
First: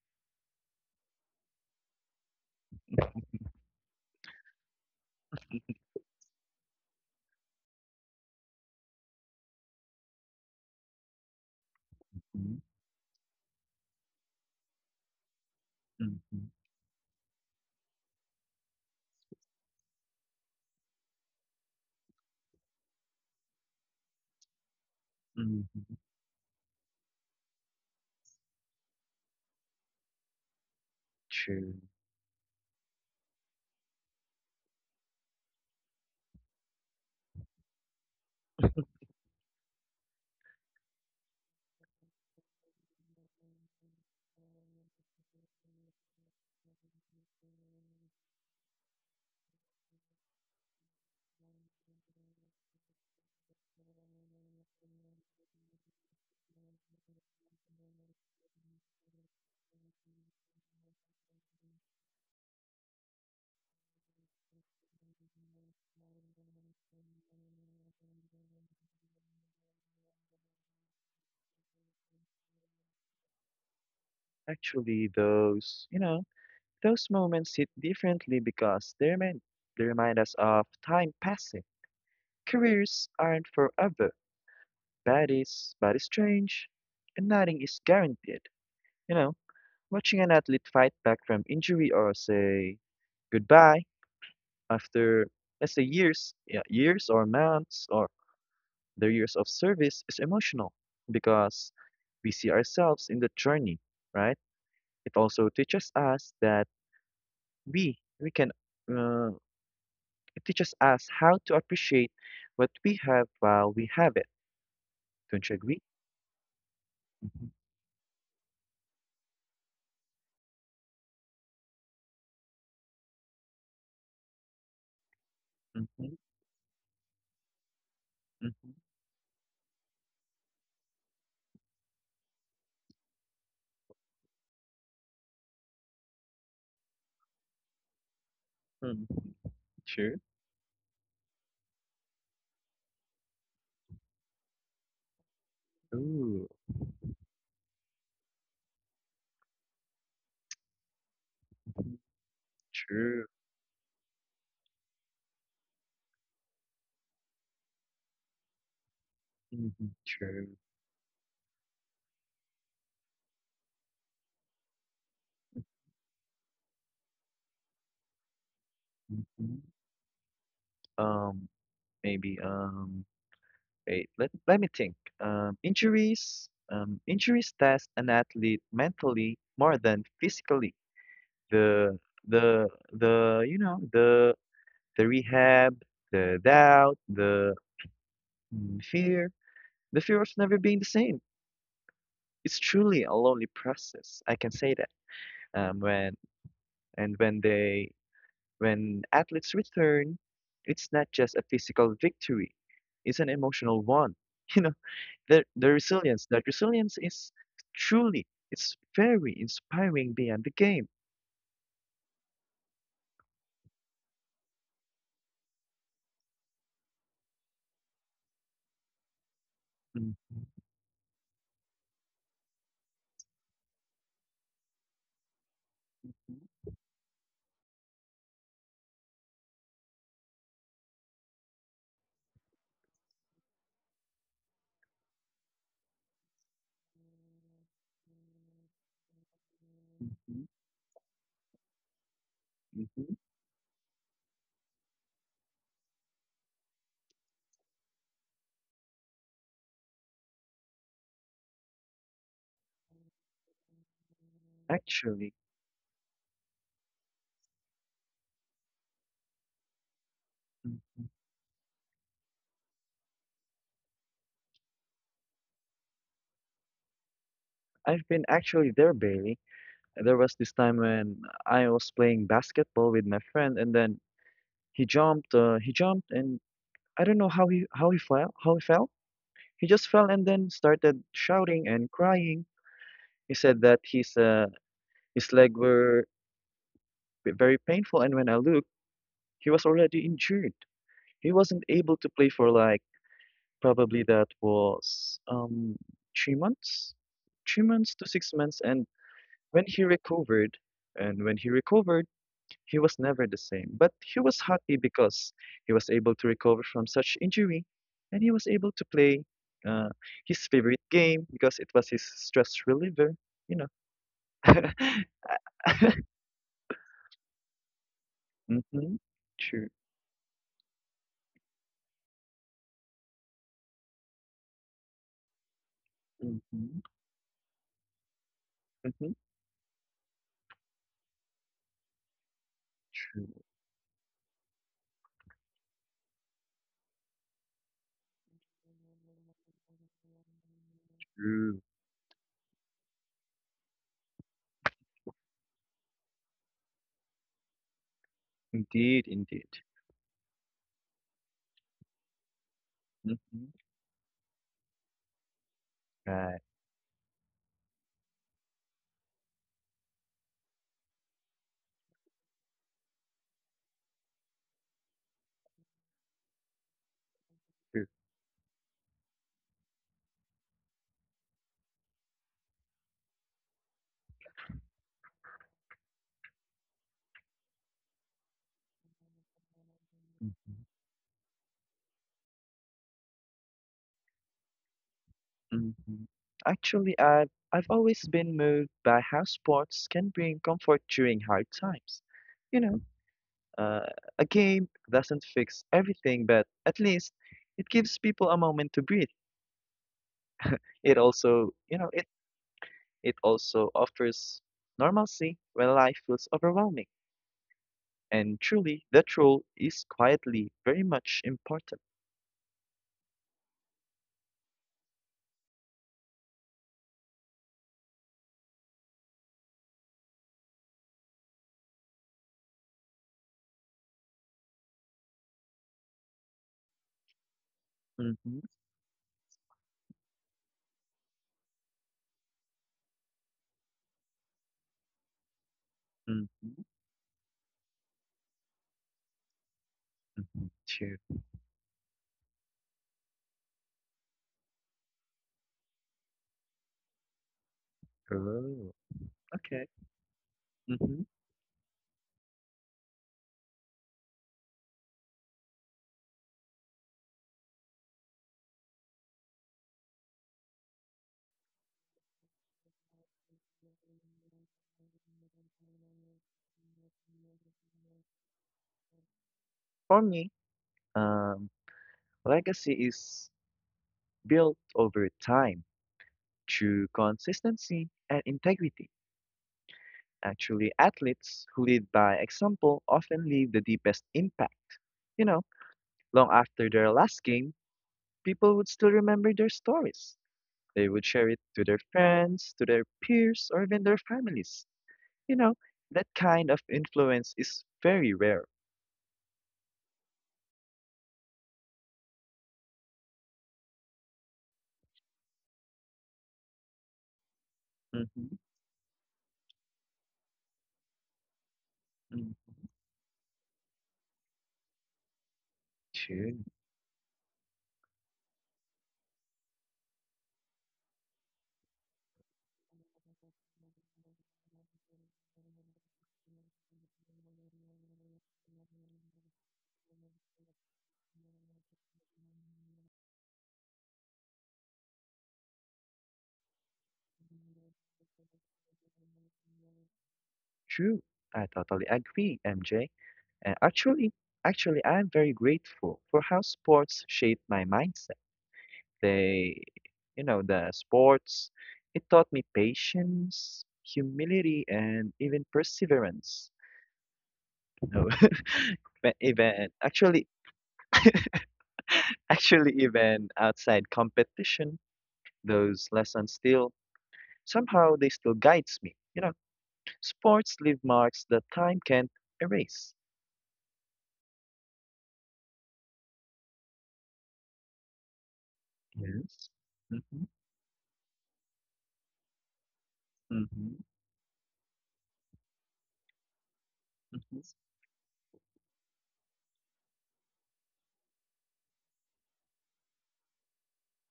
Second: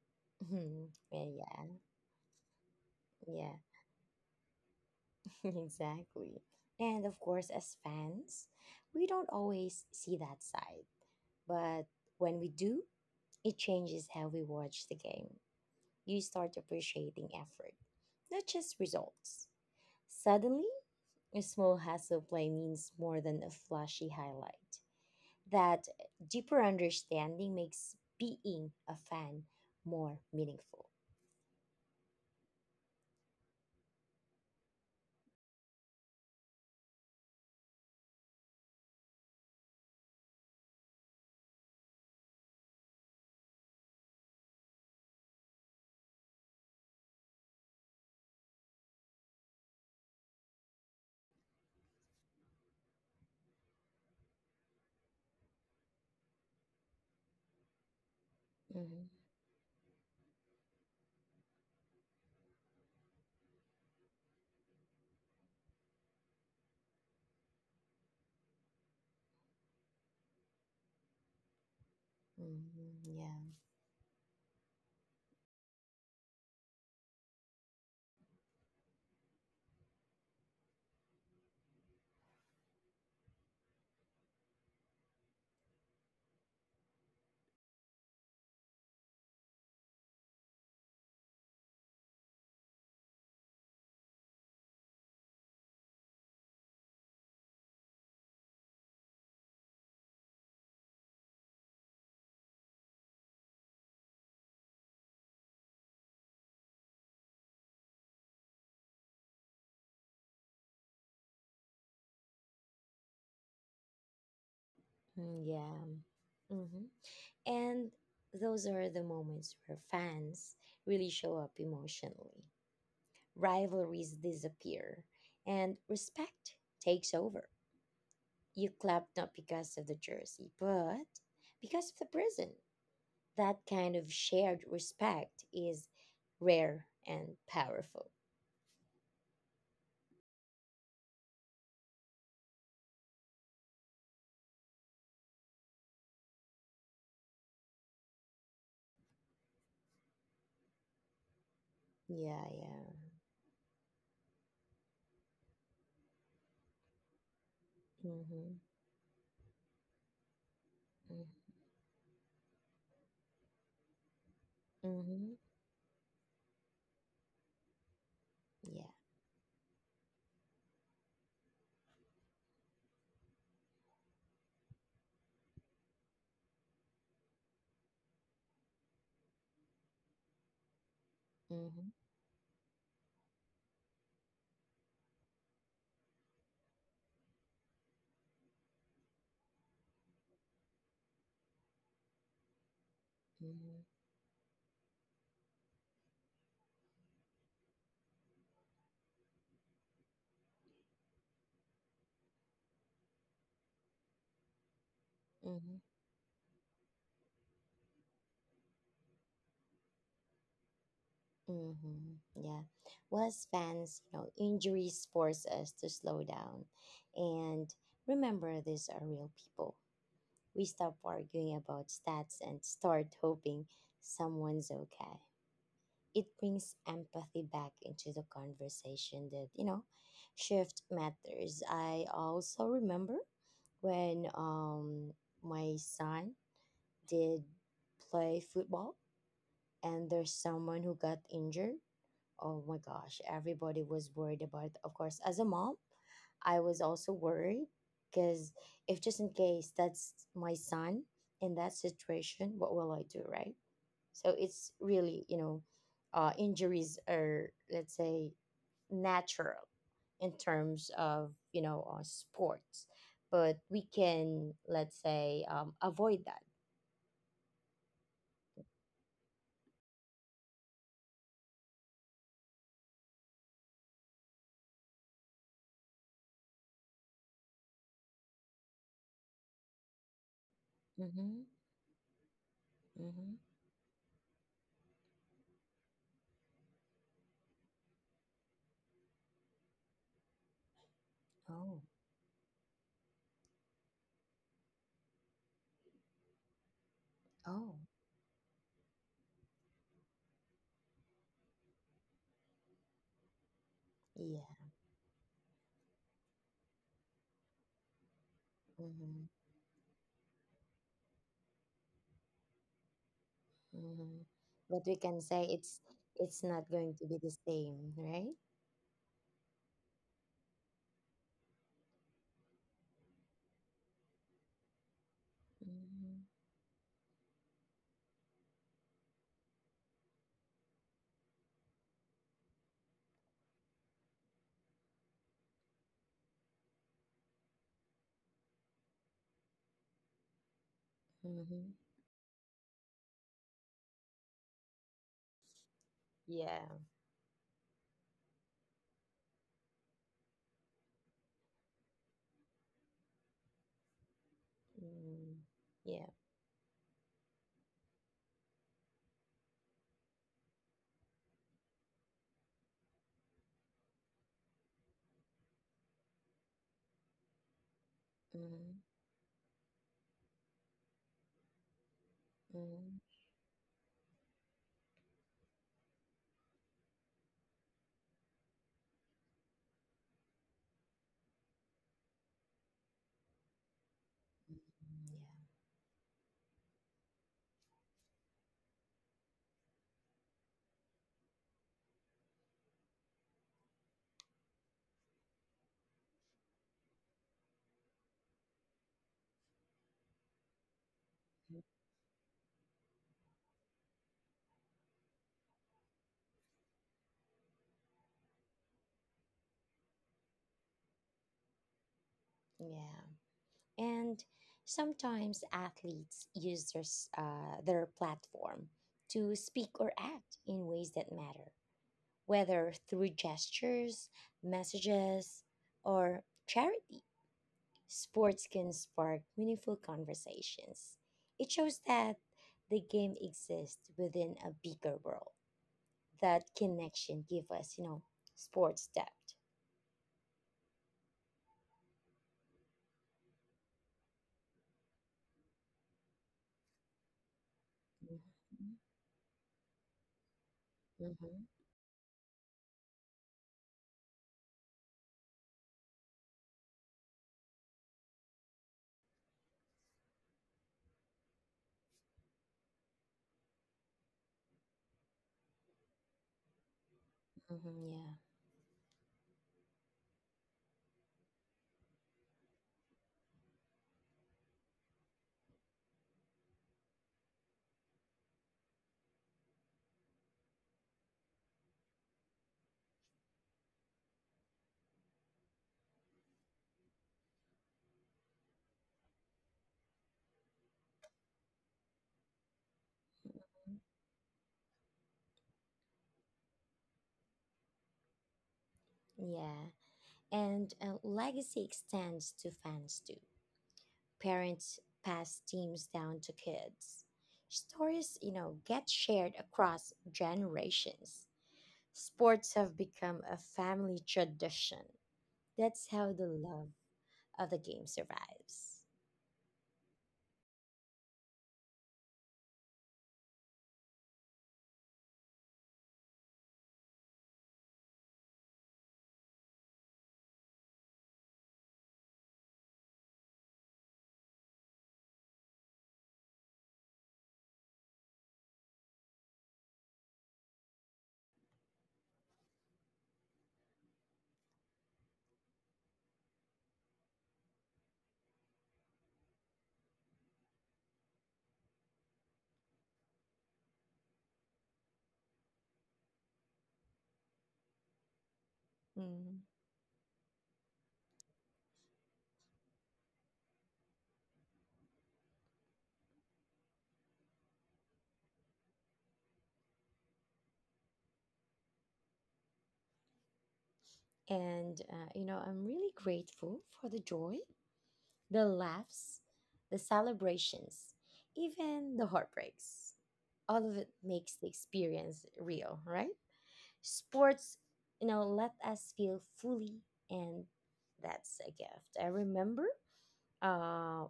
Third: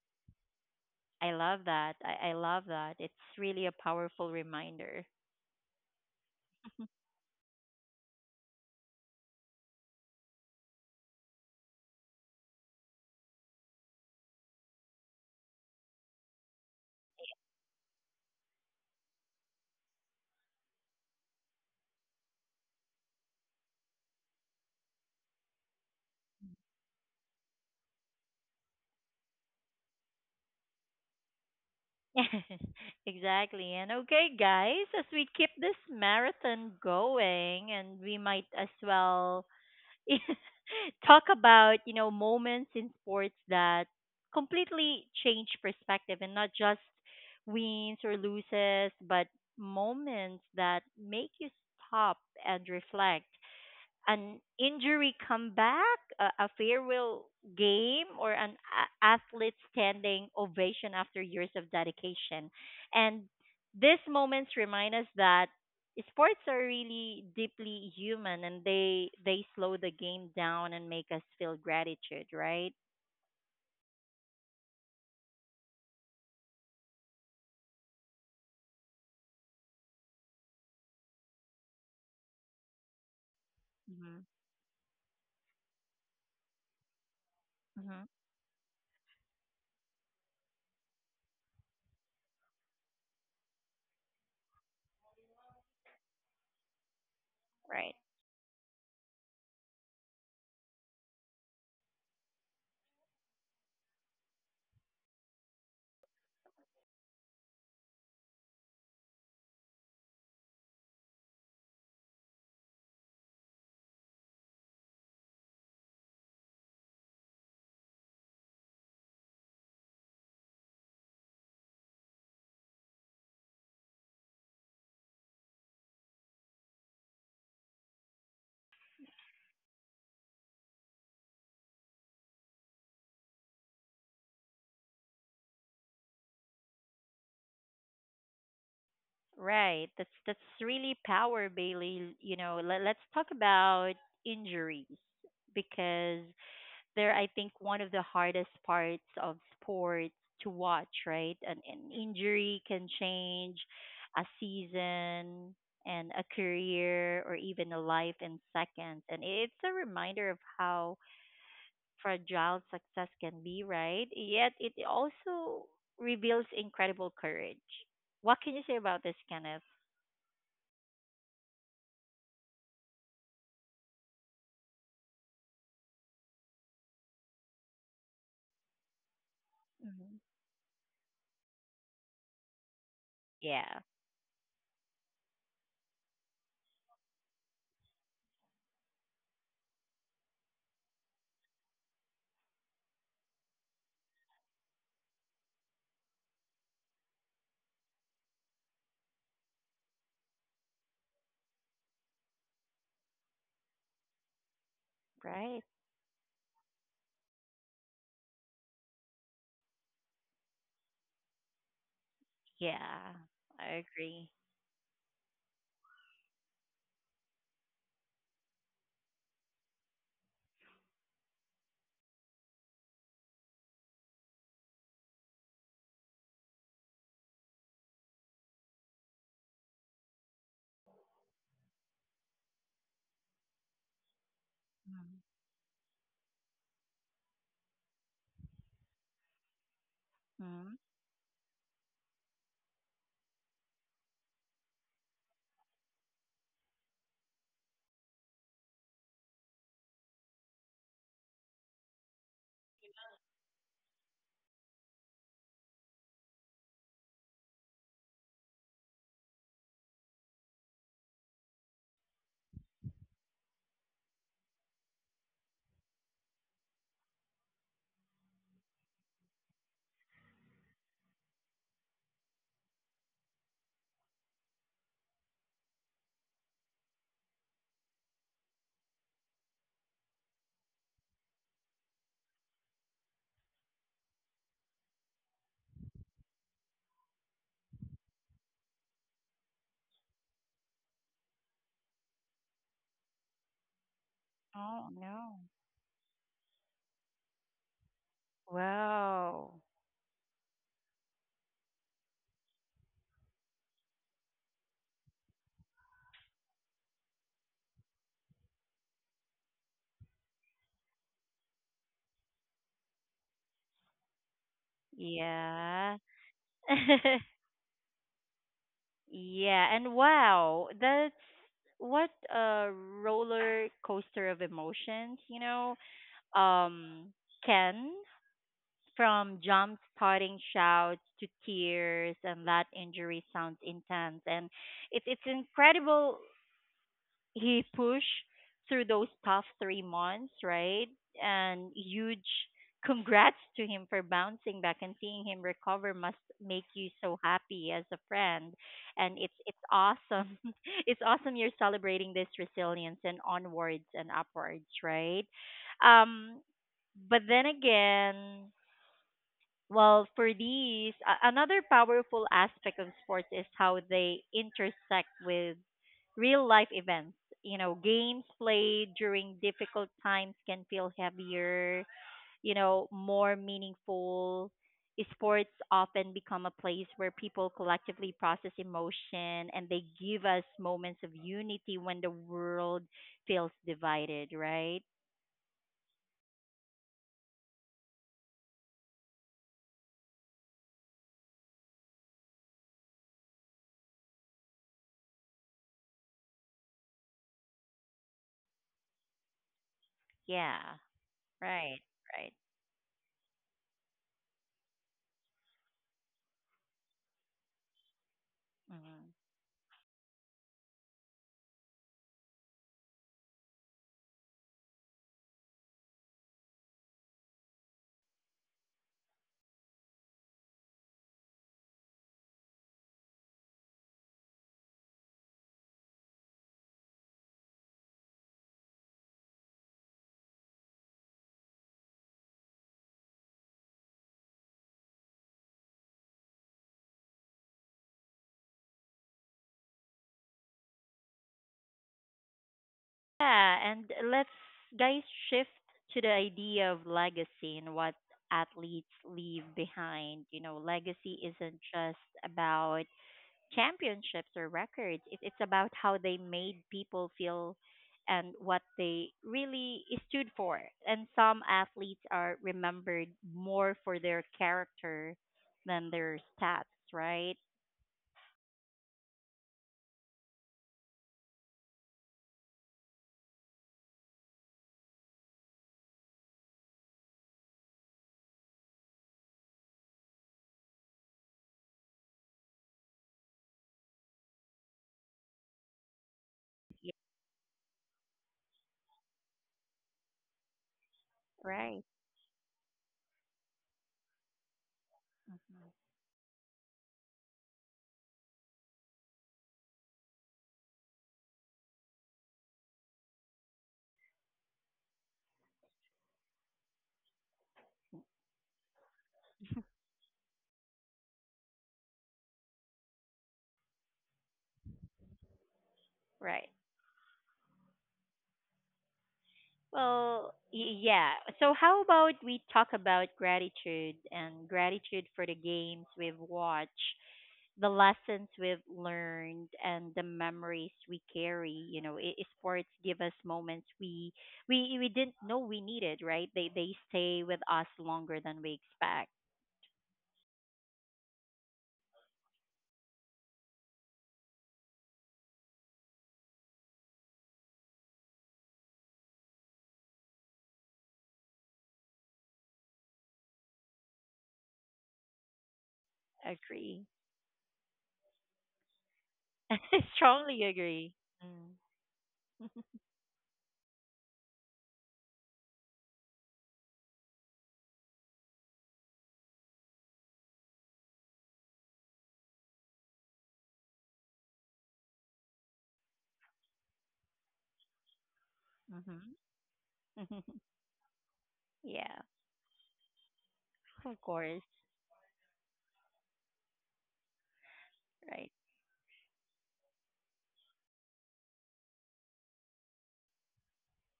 Mm-hmm.
I love
Yeah.
that. I, I love that. It's
Yeah.
really a powerful reminder.
Exactly. And of course, as fans, we don't always see that side. But when we
Mhm,
do, it changes how we watch the game. You
mhm,
start appreciating effort, not just results. Suddenly, a small hustle play means more than a flashy highlight. That
mhm.
deeper understanding makes being a fan more meaningful.
True.
Exactly. And okay, guys, as we keep this marathon going, and we might as well talk about, you know, moments in sports that completely change perspective, and not just wins or loses, but moments that make you stop and reflect: an injury comeback, a, a farewell game, or an a-
Hmm.
athlete standing ovation after years of dedication. And these moments remind us that sports are really deeply human, and they they slow the game down and make us feel gratitude,
Hmm.
right?
Yeah.
Actually, those, you know, those moments hit differently because they remind, they remind us of time passing. Careers aren't forever.
Hmm.
Bodies, bodies change, and nothing is
Hmm.
guaranteed. You know, watching an athlete fight back from injury or say goodbye after, let's say, years, yeah, years or months or
Right.
their years of service is emotional because we see ourselves in the journey, right? It also teaches us that we we can. Uh, It teaches us how to appreciate what we have while we have it.
Mm,
Don't you agree?
yeah. Hmm.
Mm-hmm.
And those are the moments where fans really show up emotionally. Rivalries disappear and
Mm-hmm.
respect takes over. You clap not because of the jersey, but because of the prison. That kind of shared respect is rare and powerful.
Mm-hmm. True.
Right. That's that's really power, Bailey. You know, let, let's talk about injuries
Ooh.
because they're I think one of the hardest parts of sports to watch,
Mhm,
right? An,
Yeah,
an
yeah.
injury
true.
can change a season and a career or even a
Mm-hmm.
life in seconds. And
Mm-hmm.
it's a
True.
reminder of
Mm-hmm.
how fragile success can be, right? Yet it
Mm-hmm.
also reveals incredible courage. What
Yeah.
can you say about
Mm-hmm.
this, Kenneth?
Um, maybe um wait, Let let me think. Um injuries. Um injuries test an athlete mentally more than
Hmm.
physically.
Mm-hmm.
The the the you know
Yeah,
the the rehab, the doubt, the mm, fear, the fear of never being the same. It's truly a lonely
Mm-hmm.
process. I can say that. Um, when and when they when athletes return, it's not just a physical victory; it's an emotional one. You know, the the
Mm-hmm.
right?
resilience. That resilience is truly it's very inspiring beyond the game.
Mm-hmm. Yeah. Well,
Yeah,
as fans,
I
you know,
agree.
injuries force us to slow down. And remember, these are real people.
Mhm,
We stop arguing about stats and start hoping someone's okay. It brings empathy back into the conversation that, you know, shift matters. I also remember when um my son did play football and there's
mhm,
someone who
Mm-hmm.
got injured, oh my
mhm.
gosh, everybody was worried about it. Of course, as a mom, I was also worried because if just in case that's my son in that situation, what will I do, right? So it's really,
Actually,
you know, uh, injuries are, let's say, natural in terms
mhm.
of you know uh, sports, but we can let's say um, avoid that.
I've been actually there, Bailey. There was this time when I was playing basketball with my friend, and then he jumped. Uh, he jumped and I don't know how he how he fell how he fell. He just fell and then started
Mm-hmm.
shouting and crying. He
Mm-hmm.
said that his uh, his leg were very painful, and when I looked, he was already injured. He wasn't
Oh.
able to play for like probably that
Oh,
was
no.
um three months, three
Oh.
months to six months. And when
Wow.
he recovered, and when he recovered he was never the same, but he was
Yeah.
happy because he was able to recover from such injury and he was able to play
Mm-hmm.
uh, his favorite game because it was his stress reliever, you know.
Mm-hmm. But we can say it's
Yeah.
it's not going to be the same, right?
Mm-hmm. True.
Yeah, and wow, that's what a roller coaster of emotions, you know.
Mhm,
Mm-hmm.
Um, Ken,
Mm-hmm.
from jump starting shouts to tears, and that injury
True.
sounds intense, and it, it's incredible he pushed through those tough three months, right?
True.
And
mhm.
huge congrats to him for bouncing back, and seeing him recover must make
Yeah.
you so happy as a friend.
Indeed,
And it's
indeed.
it's awesome. It's awesome you're celebrating this resilience, and
Mm-hmm.
onwards and upwards, right?
Mm, yeah.
Right.
Um but then again, well, for these, a- another powerful aspect of sports is how they intersect with real life events. You know,
True.
games
Mhm,
played during difficult times can feel heavier, you know,
mhm,
more meaningful. Sports often become a place where people collectively process emotion, and they give us
Mm-hmm.
moments of unity when the world feels divided, right?
mm,
Hmm. Actually, I've, I've always been moved by how sports can bring comfort during hard times. You know, Uh, a game doesn't fix everything, but at least it gives people a moment to breathe.
Yeah,
It also,
yeah. Mhm,
right,
you know, it
right.
it also offers normalcy when life feels overwhelming. And truly,
Mm-hmm.
that role is quietly very much important.
yeah. And sometimes athletes use their, s- uh, their platform to speak or act in ways that matter, whether through gestures, messages, or charity.
Mm-hmm,
Sports can spark meaningful conversations. It shows that the game exists within a bigger world.
mm-hmm,
That connection give us, you know, sports depth.
mm-hmm. True.
Yeah, and let's guys shift to the idea of legacy and what
Oh,
Mm-hmm.
athletes leave
okay.
behind. You know,
Mm-hmm.
legacy isn't just about championships or records. It, it's about how they made people feel and what they really stood for. And some athletes are remembered more for their character than their stats, right?
Mm-hmm. Yeah.
For me, um, legacy is built over time through consistency and integrity. Actually, athletes who lead by example often leave the deepest impact. You know, long after
Yeah,
their last game, people would still remember their stories. They would share it to
right,
their friends, to their peers, or even their families. You know, that kind of influence is very rare.
Yeah. And uh, legacy extends to fans too. Parents pass teams down to kids. Stories, you
Hmm.
know, get shared across generations.
Hmm.
Sports have become a family tradition. That's how the
True,
right.
love of the game survives.
Well, y- yeah. So how about we talk about gratitude and gratitude for the games we've watched, the lessons we've learned, and the memories we carry. You know, i- i- sports give us moments we we we didn't know we needed. Right? They they stay with us longer than we expect.
true. I totally agree, M J. And actually, actually, I'm very grateful for how sports shape my mindset. They you know, the sports. It taught me patience, humility, and even perseverance.
Agree.
No, but
Mhm.
I
even actually,
strongly agree. Mm.
actually, even outside competition, those lessons still somehow they still guides me. You know, sports leave marks that time can't erase.
And, uh, you know, I'm really grateful for the joy, the
hmm
laughs,
Yes.
the
Mm-hmm.
celebrations, even
yeah,
the heartbreaks. All
Mm-hmm.
of it
of
makes
course.
the experience real, right?
Mm-hmm.
Sports, you know,
Right.
let us feel fully, and that's a gift. I remember uh,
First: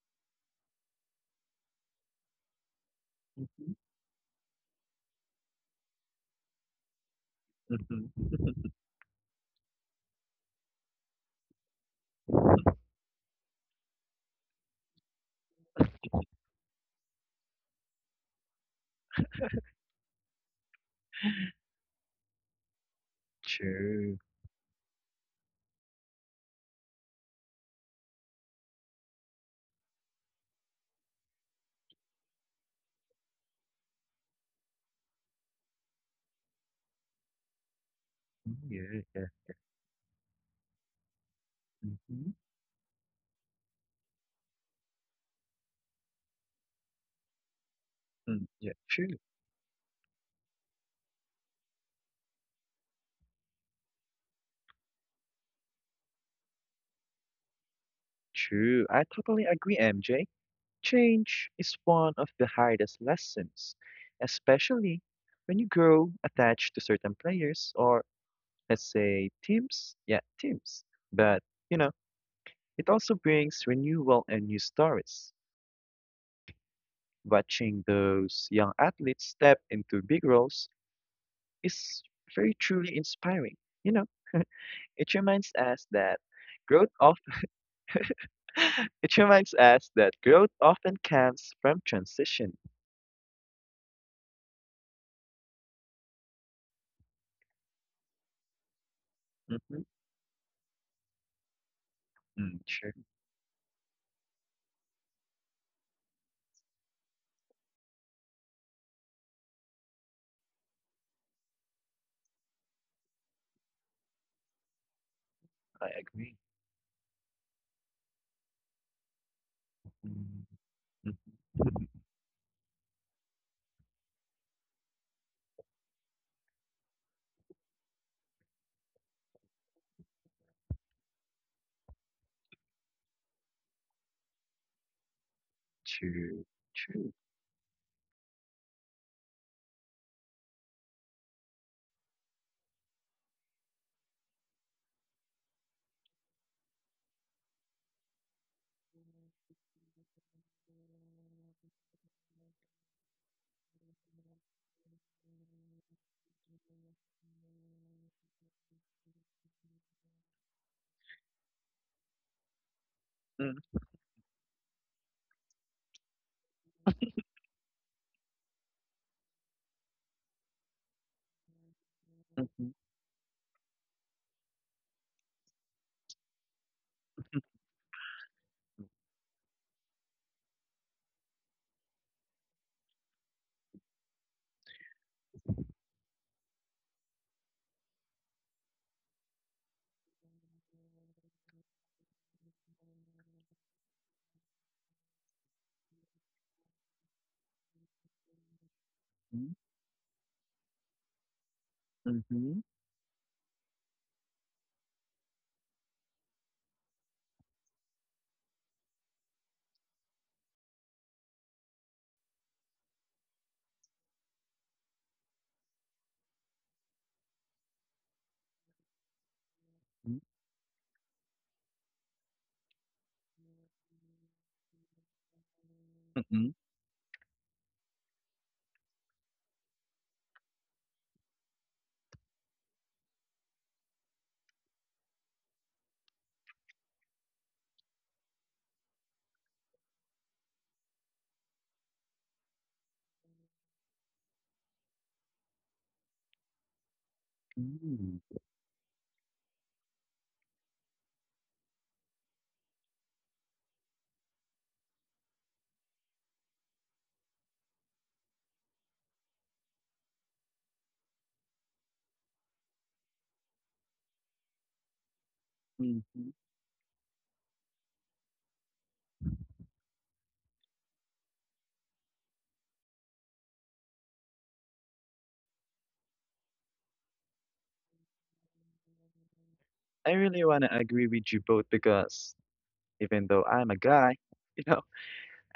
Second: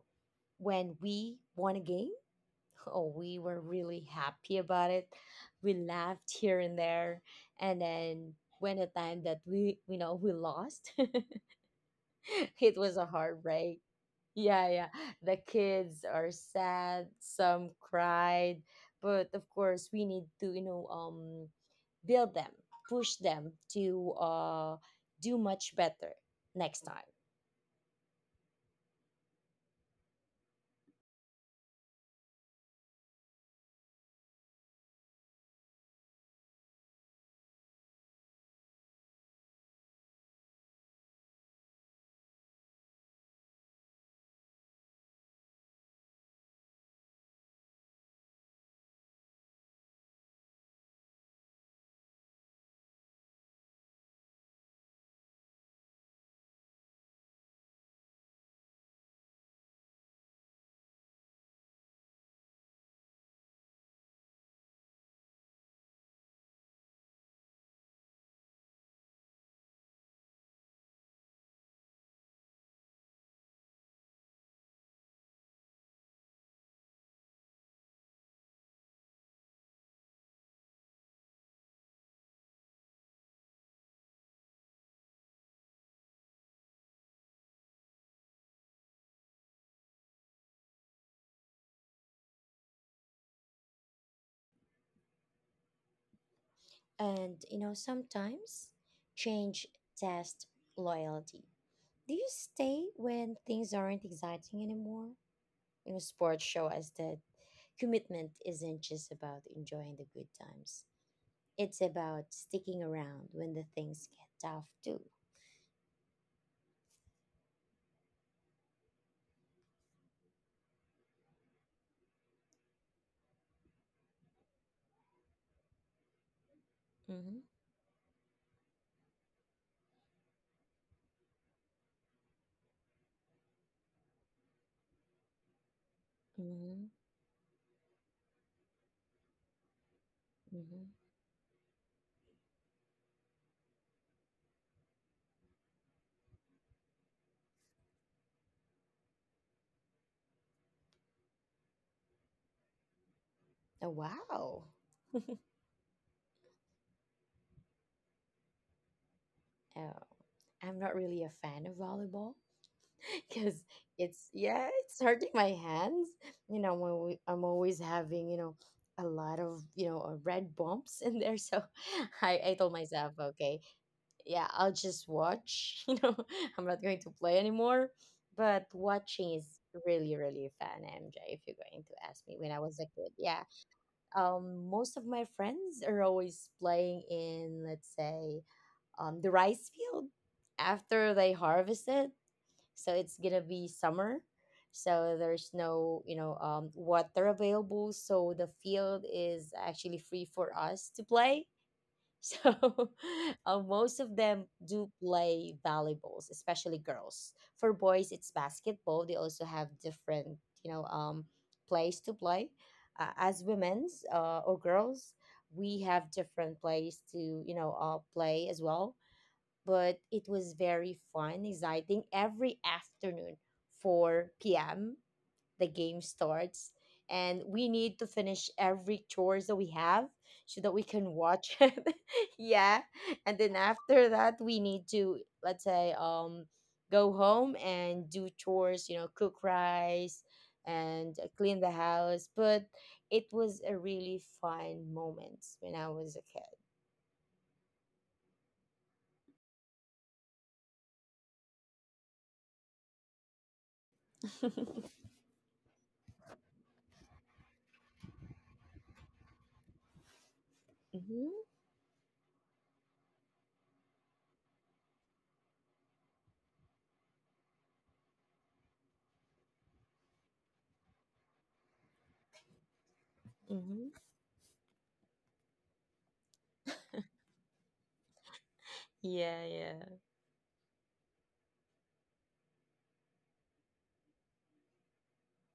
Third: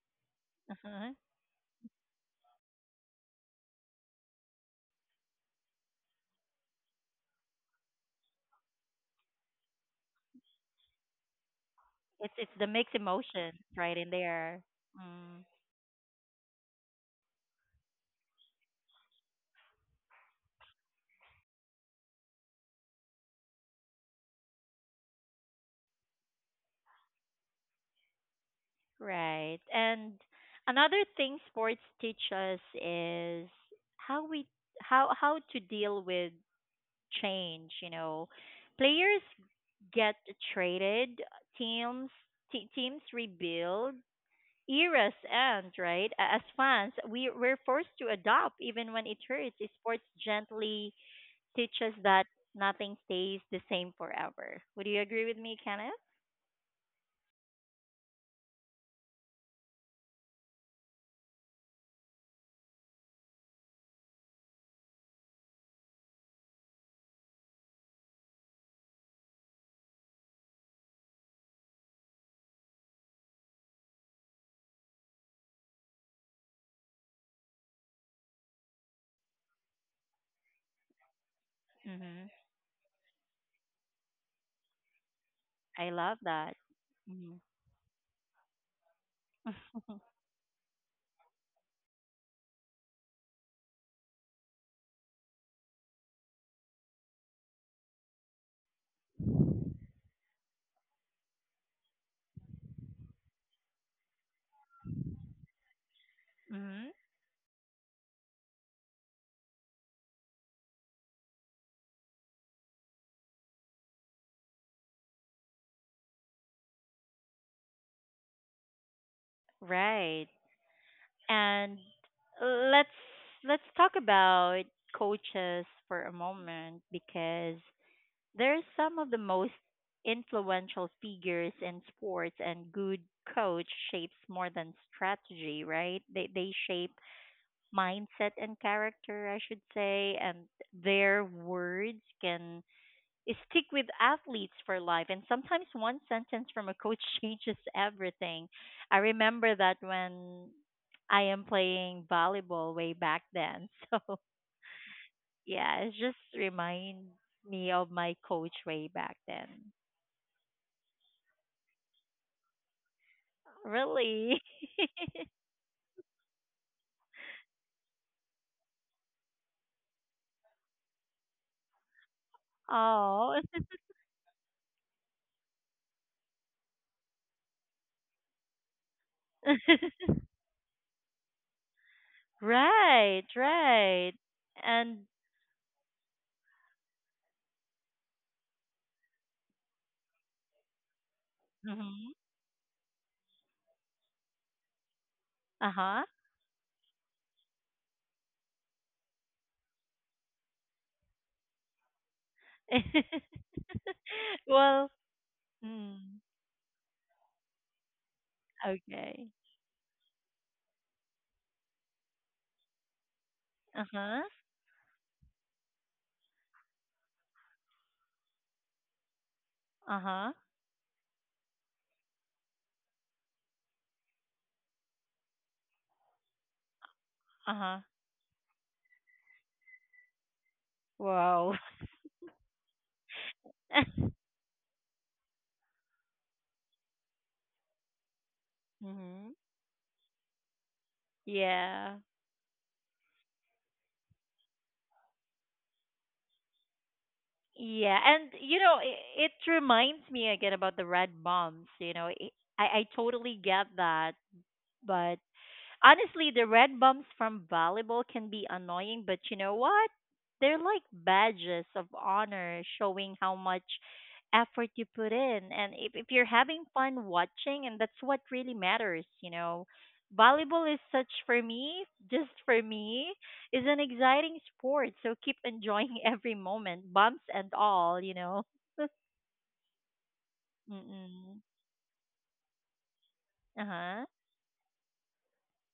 when
Uh-huh.
we won a game. Oh, we were
Mm-hmm.
really happy about it. We laughed here and there, and then
Mm-hmm.
when the time that we, you know, we lost,
it's it's the
it was
mixed
a
emotions
heartbreak.
right in
Yeah,
there.
yeah. The
Mm,
kids are sad, some cried, but of course we need to, you know, um build them, push them to
True.
uh do much better next time.
right. And another thing sports teach us is how we how how to deal with change, you know.
Mm, yeah. Yeah.
Players get traded,
Mm-hmm.
teams te- teams rebuild, eras end, right? A- As
Mm, yeah.
fans,
True.
we we're forced to adopt even when it hurts. Sports gently teaches that nothing stays the same forever. Would you agree with me, Kenneth?
True. I totally agree, M J. Change is one of the hardest lessons, especially when you grow attached to certain players or let's say teams. Yeah, teams. But you know, it also brings renewal and new stories. Watching those young athletes step into big roles is very truly
Hmm.
inspiring. You know, it reminds us that
I
growth
love
often
that. Mm-hmm.
it reminds us that growth often comes from transition.
And you know, sometimes change
Hmm.
test loyalty. Do you
Mm,
stay
sure,
when things aren't exciting anymore? You know, sports show us that
hmm.
commitment isn't just about enjoying the good times. It's about sticking around when the things get tough too.
I agree.
Right.
Mm. Mhm, mhm.
And let's let's talk about coaches for a moment
Mm-hmm.
because they're some of the most influential figures in sports, and good coach shapes more than strategy, right? They
True,
they
Mm-hmm.
shape
true.
mindset and character, I should say, and
Mm-hmm.
their words can stick with athletes for life. And sometimes one sentence from a coach changes everything. I remember that when I am playing volleyball way back then.
Oh,
So,
wow.
yeah, it just reminds me of my coach way back then.
Oh, I'm not really a fan of volleyball
Mm,
because
Really?
it's yeah, it's hurting my hands. You know, I'm always, I'm always having you know a lot of you know uh, red bumps in there. So I I
mhm,
told myself,
Oh.
okay, yeah, I'll just watch. You know, I'm not going to play anymore. But watching is really, really fun, M J, if you're going to ask me when I was a
right,
kid. Yeah.
right.
Um,
And,
most of my friends are always playing in, let's say, um, the rice field after they harvest
hmm,
it. So it's going to be summer. So there's
uh huh.
no, you know, um, water available. So the field
mm,
is actually free for us to play, so
mhm,
uh, most of them
well,
do play
mm,
volleyballs, especially girls. For boys, it's basketball.
okay.
They also have different, you know, um, plays to play. Uh, as
Uh huh.
women's uh, or girls, we have different plays to, you know, uh, play as well.
Uh
But
huh.
mm,
it was very fun, exciting every afternoon, four p m p.m the game
mhm,
starts
Uh
and
huh.
we need to finish every chores that we have so that we can
Wow.
watch it, yeah, and then after that we need to let's say um go home and do chores, you know,
hmm.
cook rice and clean the
Yeah.
house. But it was a really fun moment when I was a
Yeah. And, you know, it, it reminds me again about the red bombs. You know, it, I, I totally get that.
kid.
But honestly, the red bumps from volleyball can be annoying, but you know what? They're like badges
Hmm.
of honor showing how much effort you put in. And if, if you're
mm, mhm.
having fun watching, and that's what really matters, you know. Volleyball is such for me, just for me, is an
Hmm.
exciting sport. So keep enjoying every moment, bumps and all, you know.
Yeah, yeah.
I really want to agree
Mm-mm.
with you both because even though I'm a
Uh-huh.
guy, you know,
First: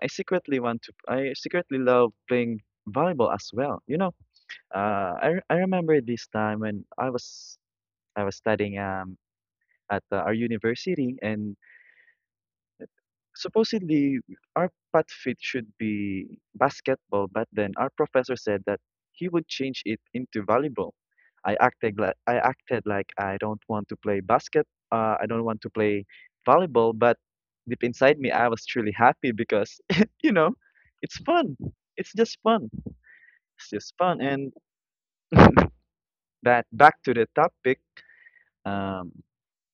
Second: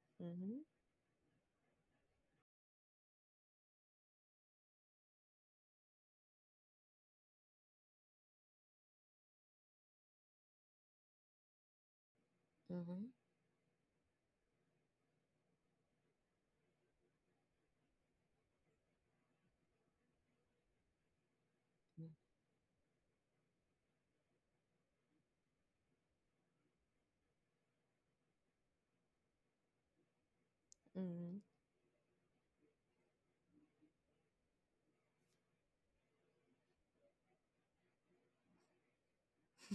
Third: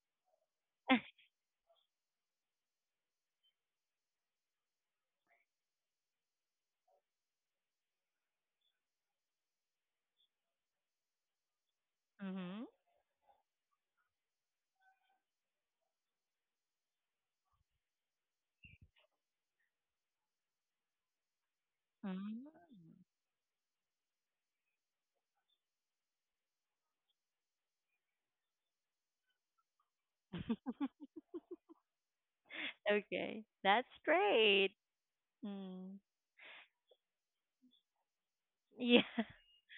I secretly
Hmm.
want to, I secretly love playing volleyball as well. You know, uh, I, re- I remember this time when I was I was studying um at uh, our university and
mhm.
supposedly our path fit should be basketball, but then our professor said that he would change it into volleyball. I acted like I
Mhm.
acted like I don't want to play basket. Uh, I don't want to play volleyball, but deep inside me, I was truly happy because you know, it's
Hmm.
fun. It's just fun.
Okay.
It's
That's
just fun. And
great. Mm.
but back to the topic.
Yeah.
Um,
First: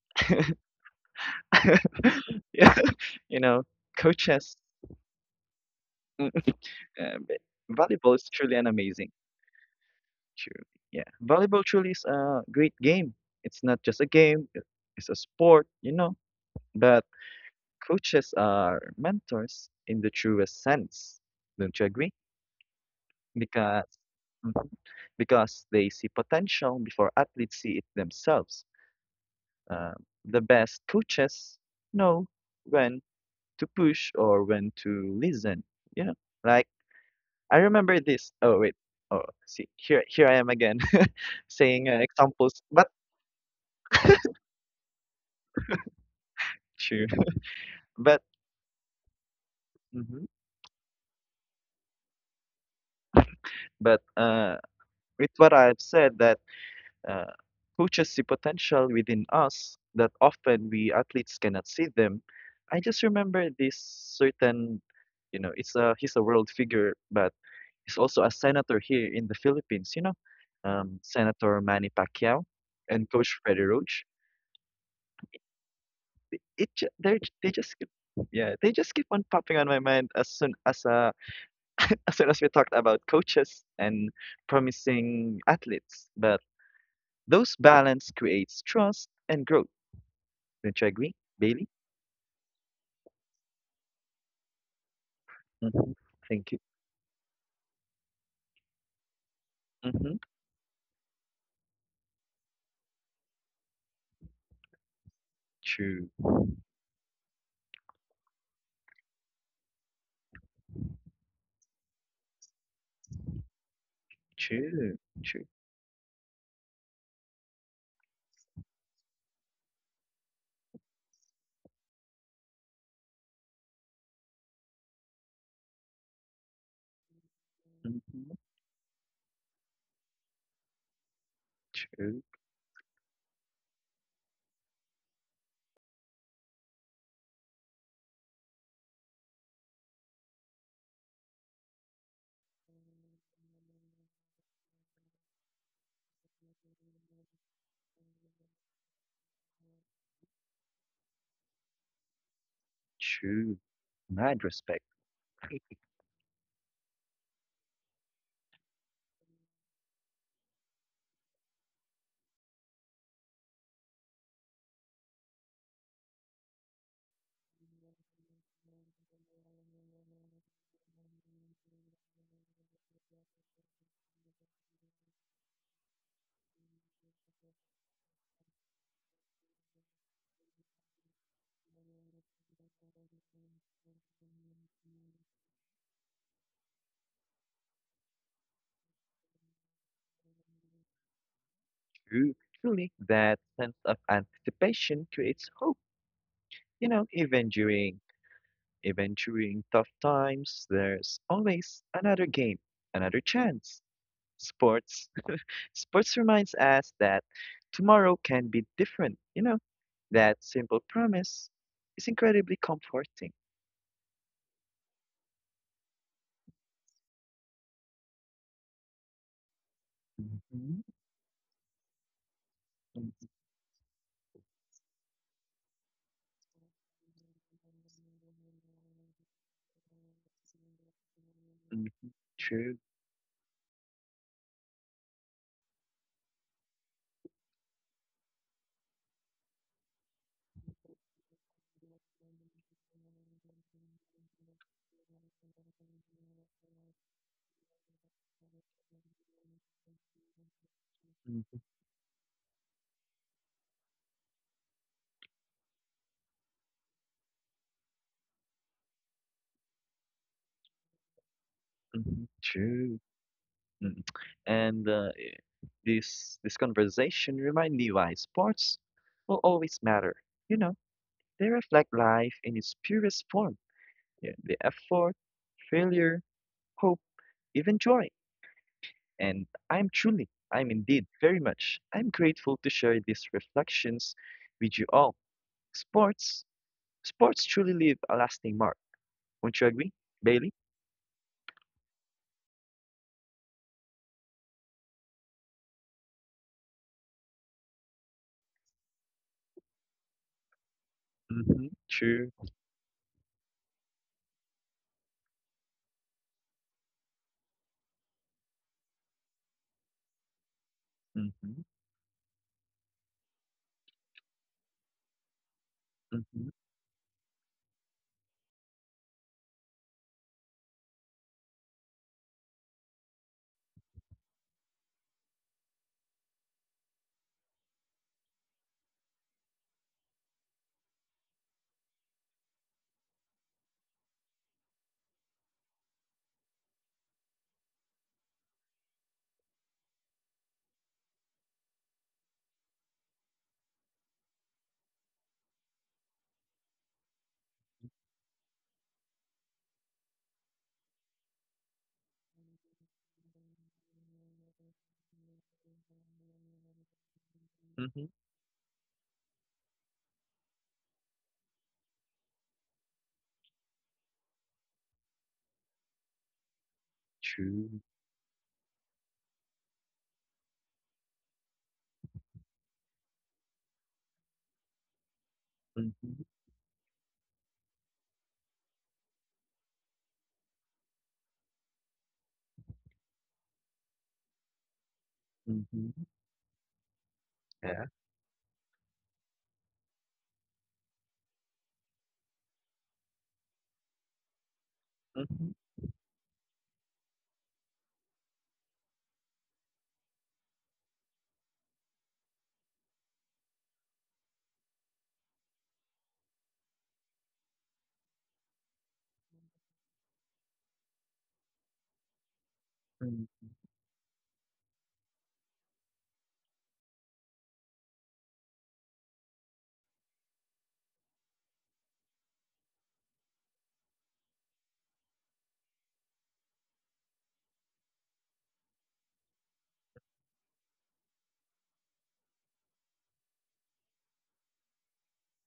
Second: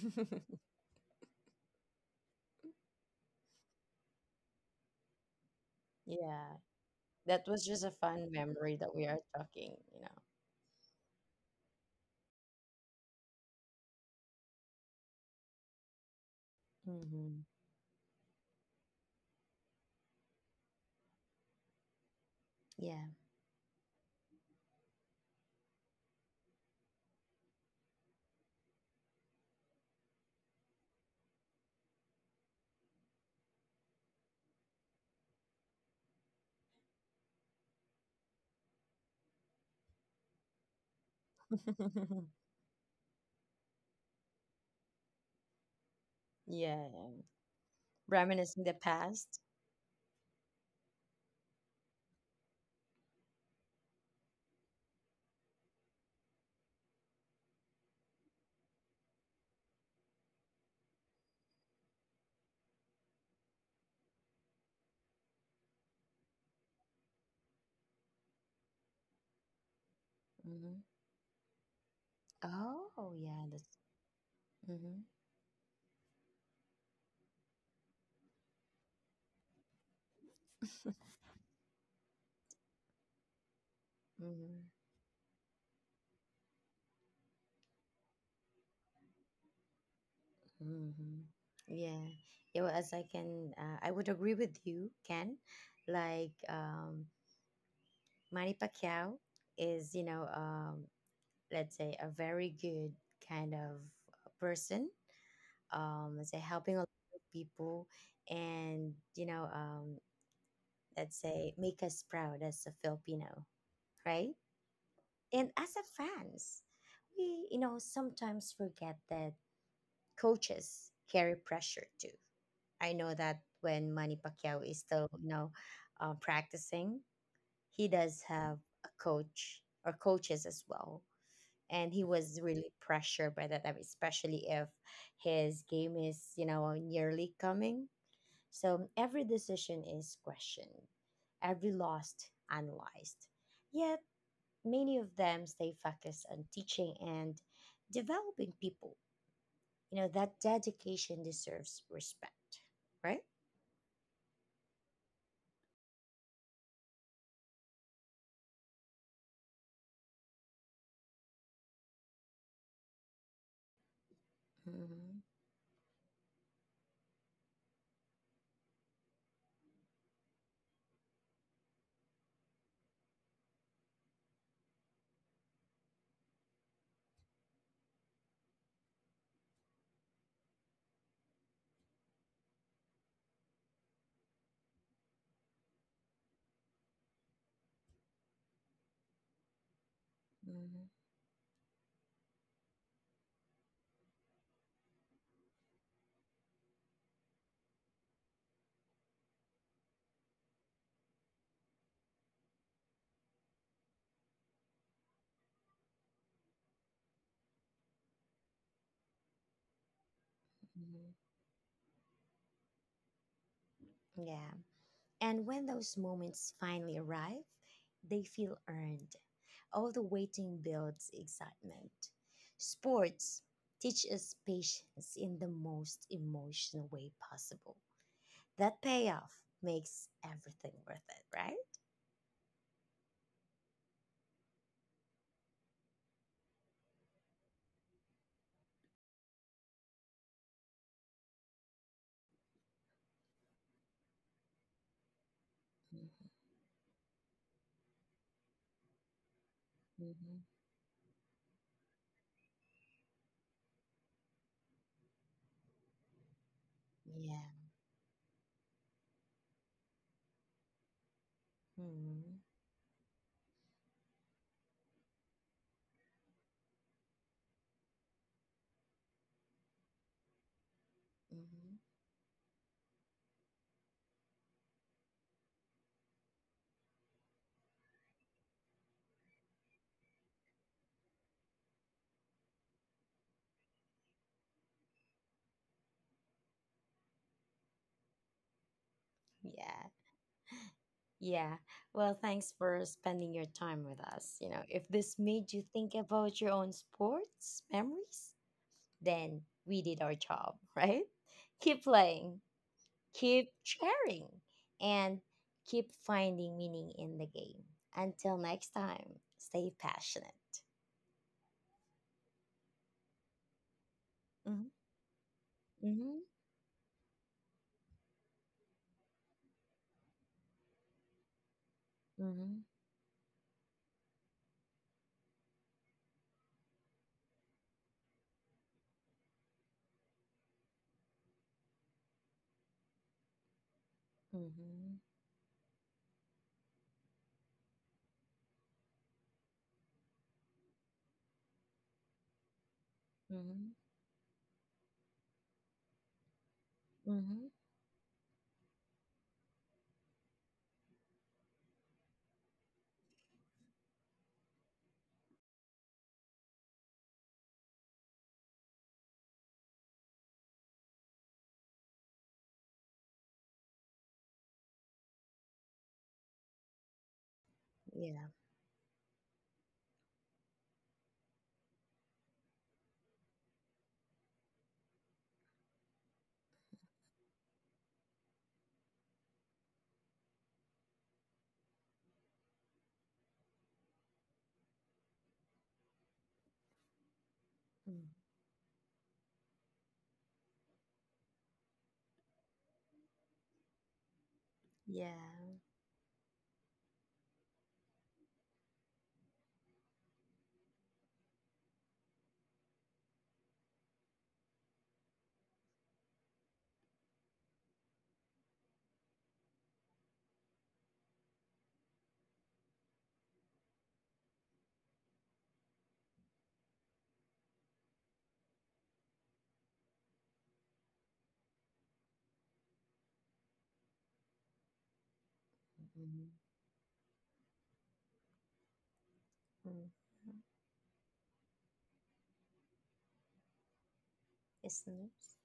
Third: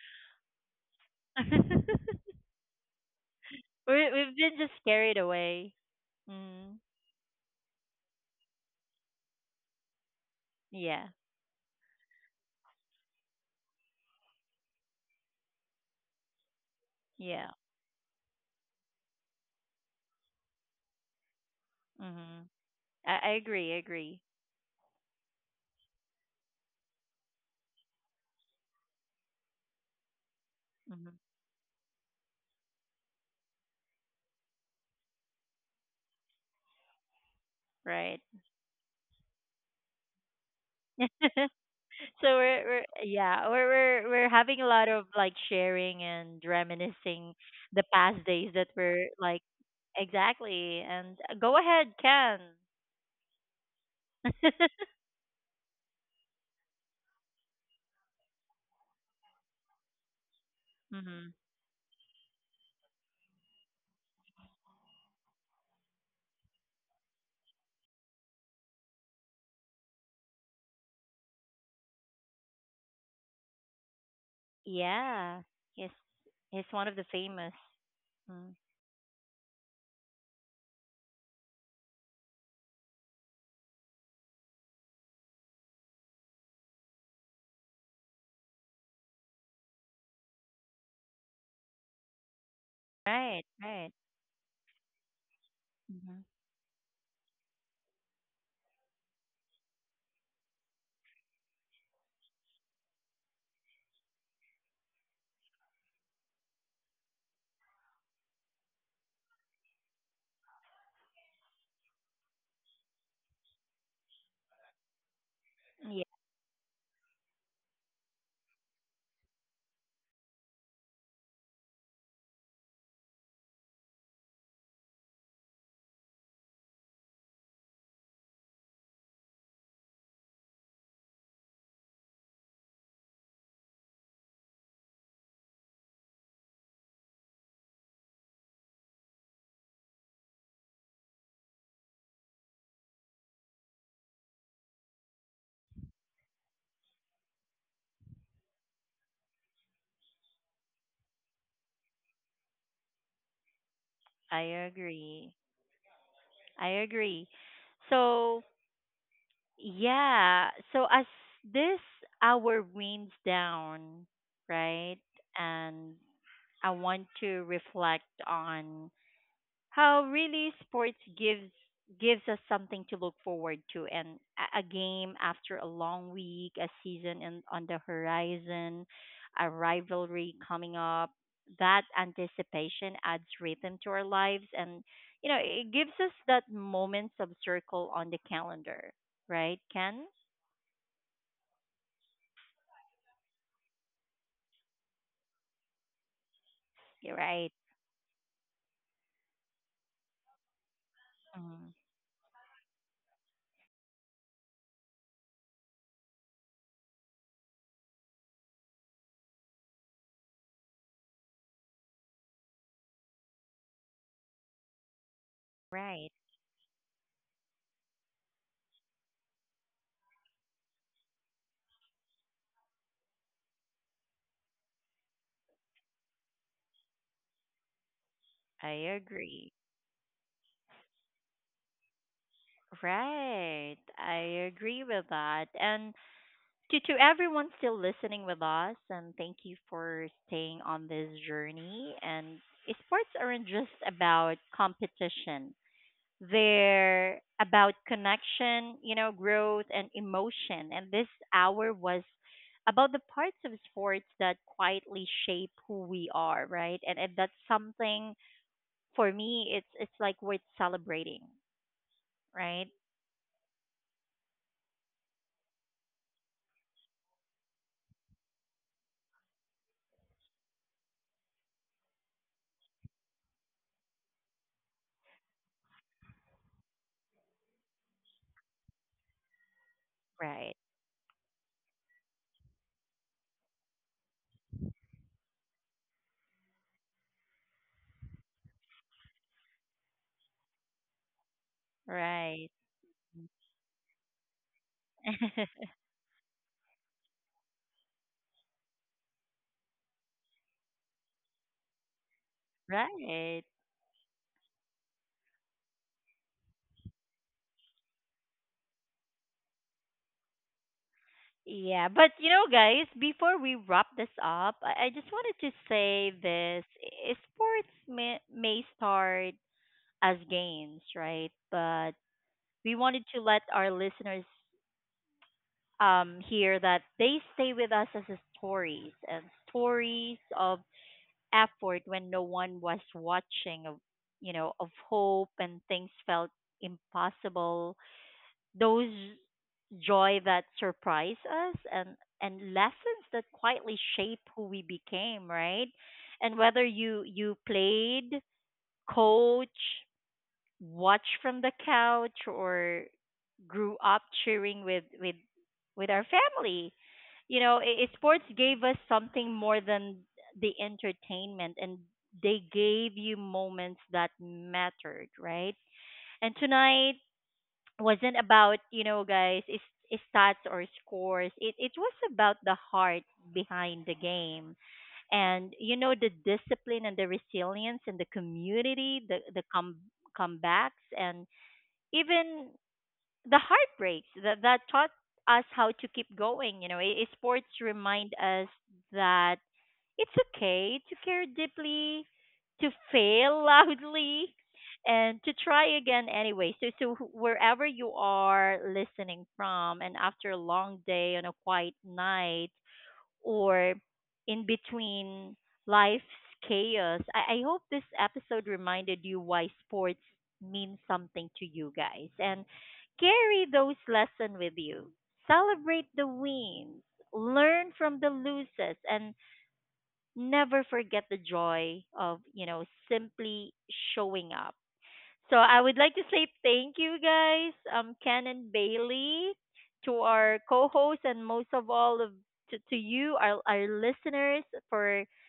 Hmm.
we
yeah, you know,
we've
coaches.
been just carried away.
Yeah,
Mm.
Um,
that was just a
volleyball is
fun
truly an
memory that we
amazing.
are talking, you know.
True. Yeah.
Yeah.
Volleyball truly is a great game. It's not just a game, it- it's a sport, you know. But
Mm-hmm.
Yeah.
coaches are mentors in the truest sense. Don't you agree?
Mhm.
Yeah.
I, I agree, I
Because,
agree.
Mhm, because they see potential before athletes see it themselves. Uh, the best
Mhm.
coaches know when to push or when to listen, you know. Like I remember
Right.
this. Oh wait. Oh, see, here here I am again saying uh,
so
examples,
we're we're
but
yeah, we're we're we're having a lot of like sharing and
Yeah.
true.
reminiscing the
But
past days
Reminiscing
that
the
were
past.
like
mhm,
exactly and uh, go ahead, Ken.
but uh, with what I've said that uh, coaches see potential within us that often we
mhm.
athletes cannot see them. I just remember this certain, you know, it's a he's a world figure, but he's also a senator here in the Philippines. You know,
Hmm.
um, Senator Manny Pacquiao and
Oh
Coach
yeah,
Freddie
that's
Roach.
hmm
Yeah. He's he's
It ju-
one of the
they they
famous.
just keep, yeah,
Mm.
they just keep on popping on my mind as soon as uh, as soon as we talked about coaches and
hmm
promising athletes, but those balance creates trust and growth. Don't you agree,
mm-hmm.
Bailey?
Yeah. Yeah, well, as I
Right,
can, uh, I
right.
would agree with you, Ken.
Hmm.
Mhm.
Like,
Thank you.
um, Manny Pacquiao is, you
Hmm.
know, um, let's say a very good kind of person.
True,
Um, let's say helping a lot of people and, you know, um, let's say make us proud as a Filipino, right?
true, true,
And as a
Yeah,
fans, we you know sometimes forget that coaches carry pressure too. I know that when Manny Pacquiao is still you know uh, practicing, he
hmm,
does have a coach or coaches as well. And he
true,
was really pressured by that, I mean, especially if his game is, you know, nearly coming, so every decision is questioned, every loss analyzed. Yet many of them stay focused on teaching and developing people. You know, that dedication deserves respect, right?
true. Mad
I
respect.
agree. I agree. So, yeah. So as this hour winds down, right?
Hmm.
And I want to reflect on how really sports gives gives us something to look forward to and a a game after a long week, a season in, on the horizon, a rivalry coming up. That anticipation adds rhythm to our lives and you know, it gives us that moments of circle on the calendar, right, Ken?
Hmm.
True, truly. That sense of anticipation creates hope. You know,
You're
even
right.
during even during tough times, there's
Mm,
always another game, another chance. Sports Sports reminds us that tomorrow can be different, you know? That simple
Hmm.
promise is incredibly comforting.
Yeah. And when those
right.
moments finally arrive, they feel earned. All the waiting
Mhm,
builds excitement.
mm,
Sports teach us patience in the most emotional way possible.
I
That payoff
agree.
makes everything worth it, right?
mm, true.
Right. I agree with that. And to to everyone still listening with us, and thank you for staying on this journey. And sports aren't just about competition; they're about connection, you know, growth and
Mm-hmm.
emotion. And this
Mm,
hour was about the parts of sports that quietly shape who we are, right? And and that's
Yeah.
something for me. It's it's like worth celebrating,
mhm,
Mhm.
right?
true. Mm. And uh, i- this this conversation remind me why sports will always matter. You know, they
Mhm.
reflect life in its purest form. Yeah, the effort, failure, hope, even joy. And I'm truly, I'm
Right.
indeed very much, I'm grateful to share these reflections with you all. Sports, sports truly leave a lasting mark. Won't you agree,
Yeah.
Bailey?
Yeah. Well, thanks for
Right.
spending your time with us. You know, if this made you think about your own sports memories, then we did our job, right?
Mm-hmm.
Keep
True.
playing, keep
right.
sharing, and keep finding meaning in the game. Until next time, stay passionate.
Mm-hmm.
Yeah, but you know, guys, before we wrap this
Hmm.
up, I, I just wanted to
Hmm.
Mm-hmm.
say this: i- sports may, may start as games, right? But
Hmm.
we wanted to let our listeners um, hear that they stay with us as a stories and stories of effort when no one was watching, of
Hmm.
you know, of hope and things felt impossible, those joy that surprise us and and lessons
Hmm.
that quietly shape who we became, right? And whether
Mhm.
you you played, coach, watch from the couch, or grew up cheering with with with our family, you know,
Mm-hmm.
i i- sports gave us something more than the entertainment, and they gave you moments that mattered, right? And tonight
True.
Yeah.
wasn't about you know guys is is stats or scores, it it was about the heart behind the game, and
Mm-hmm.
you know, the discipline and the resilience and the community, the the com- comebacks and even the heartbreaks that that taught us
Mm-hmm.
how to keep going. You know, i i- sports
Yeah.
Mm.
remind us that it's okay to care deeply, to fail loudly,
Yeah.
Mm-hmm.
and to try again anyway. So, so wh- wherever you are listening from, and after a long day on a quiet night, or in between life's chaos, I, I hope this episode reminded you why sports mean something to you guys. And
Mm-hmm.
carry those lessons with you. Celebrate the wins, learn from the losses, and never forget the joy of, you know, simply showing up. So I would like to
Mhm.
say thank you guys, um, Ken and Bailey,
Mhm.
to our co-hosts and most of all of to, to you, our, our listeners, for
Listeners.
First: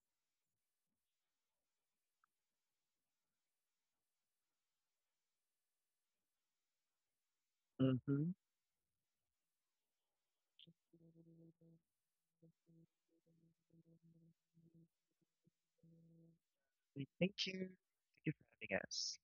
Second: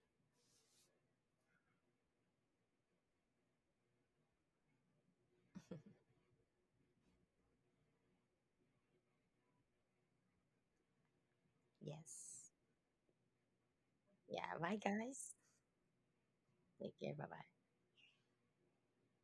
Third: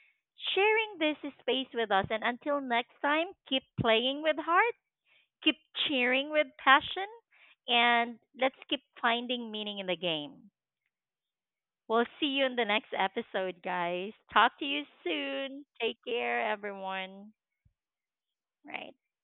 sharing this space with us. And until next time, keep playing with heart, keep cheering with passion, and
Mm-hmm.
let's keep finding meaning in the game. We'll see you
Yes.
in the next episode, guys. Talk
Yeah.
to
Bye,
you
guys.
soon. Take care,
Take
Thank
care. Bye
everyone.
you.
bye.
Thank you for having
Right.
us.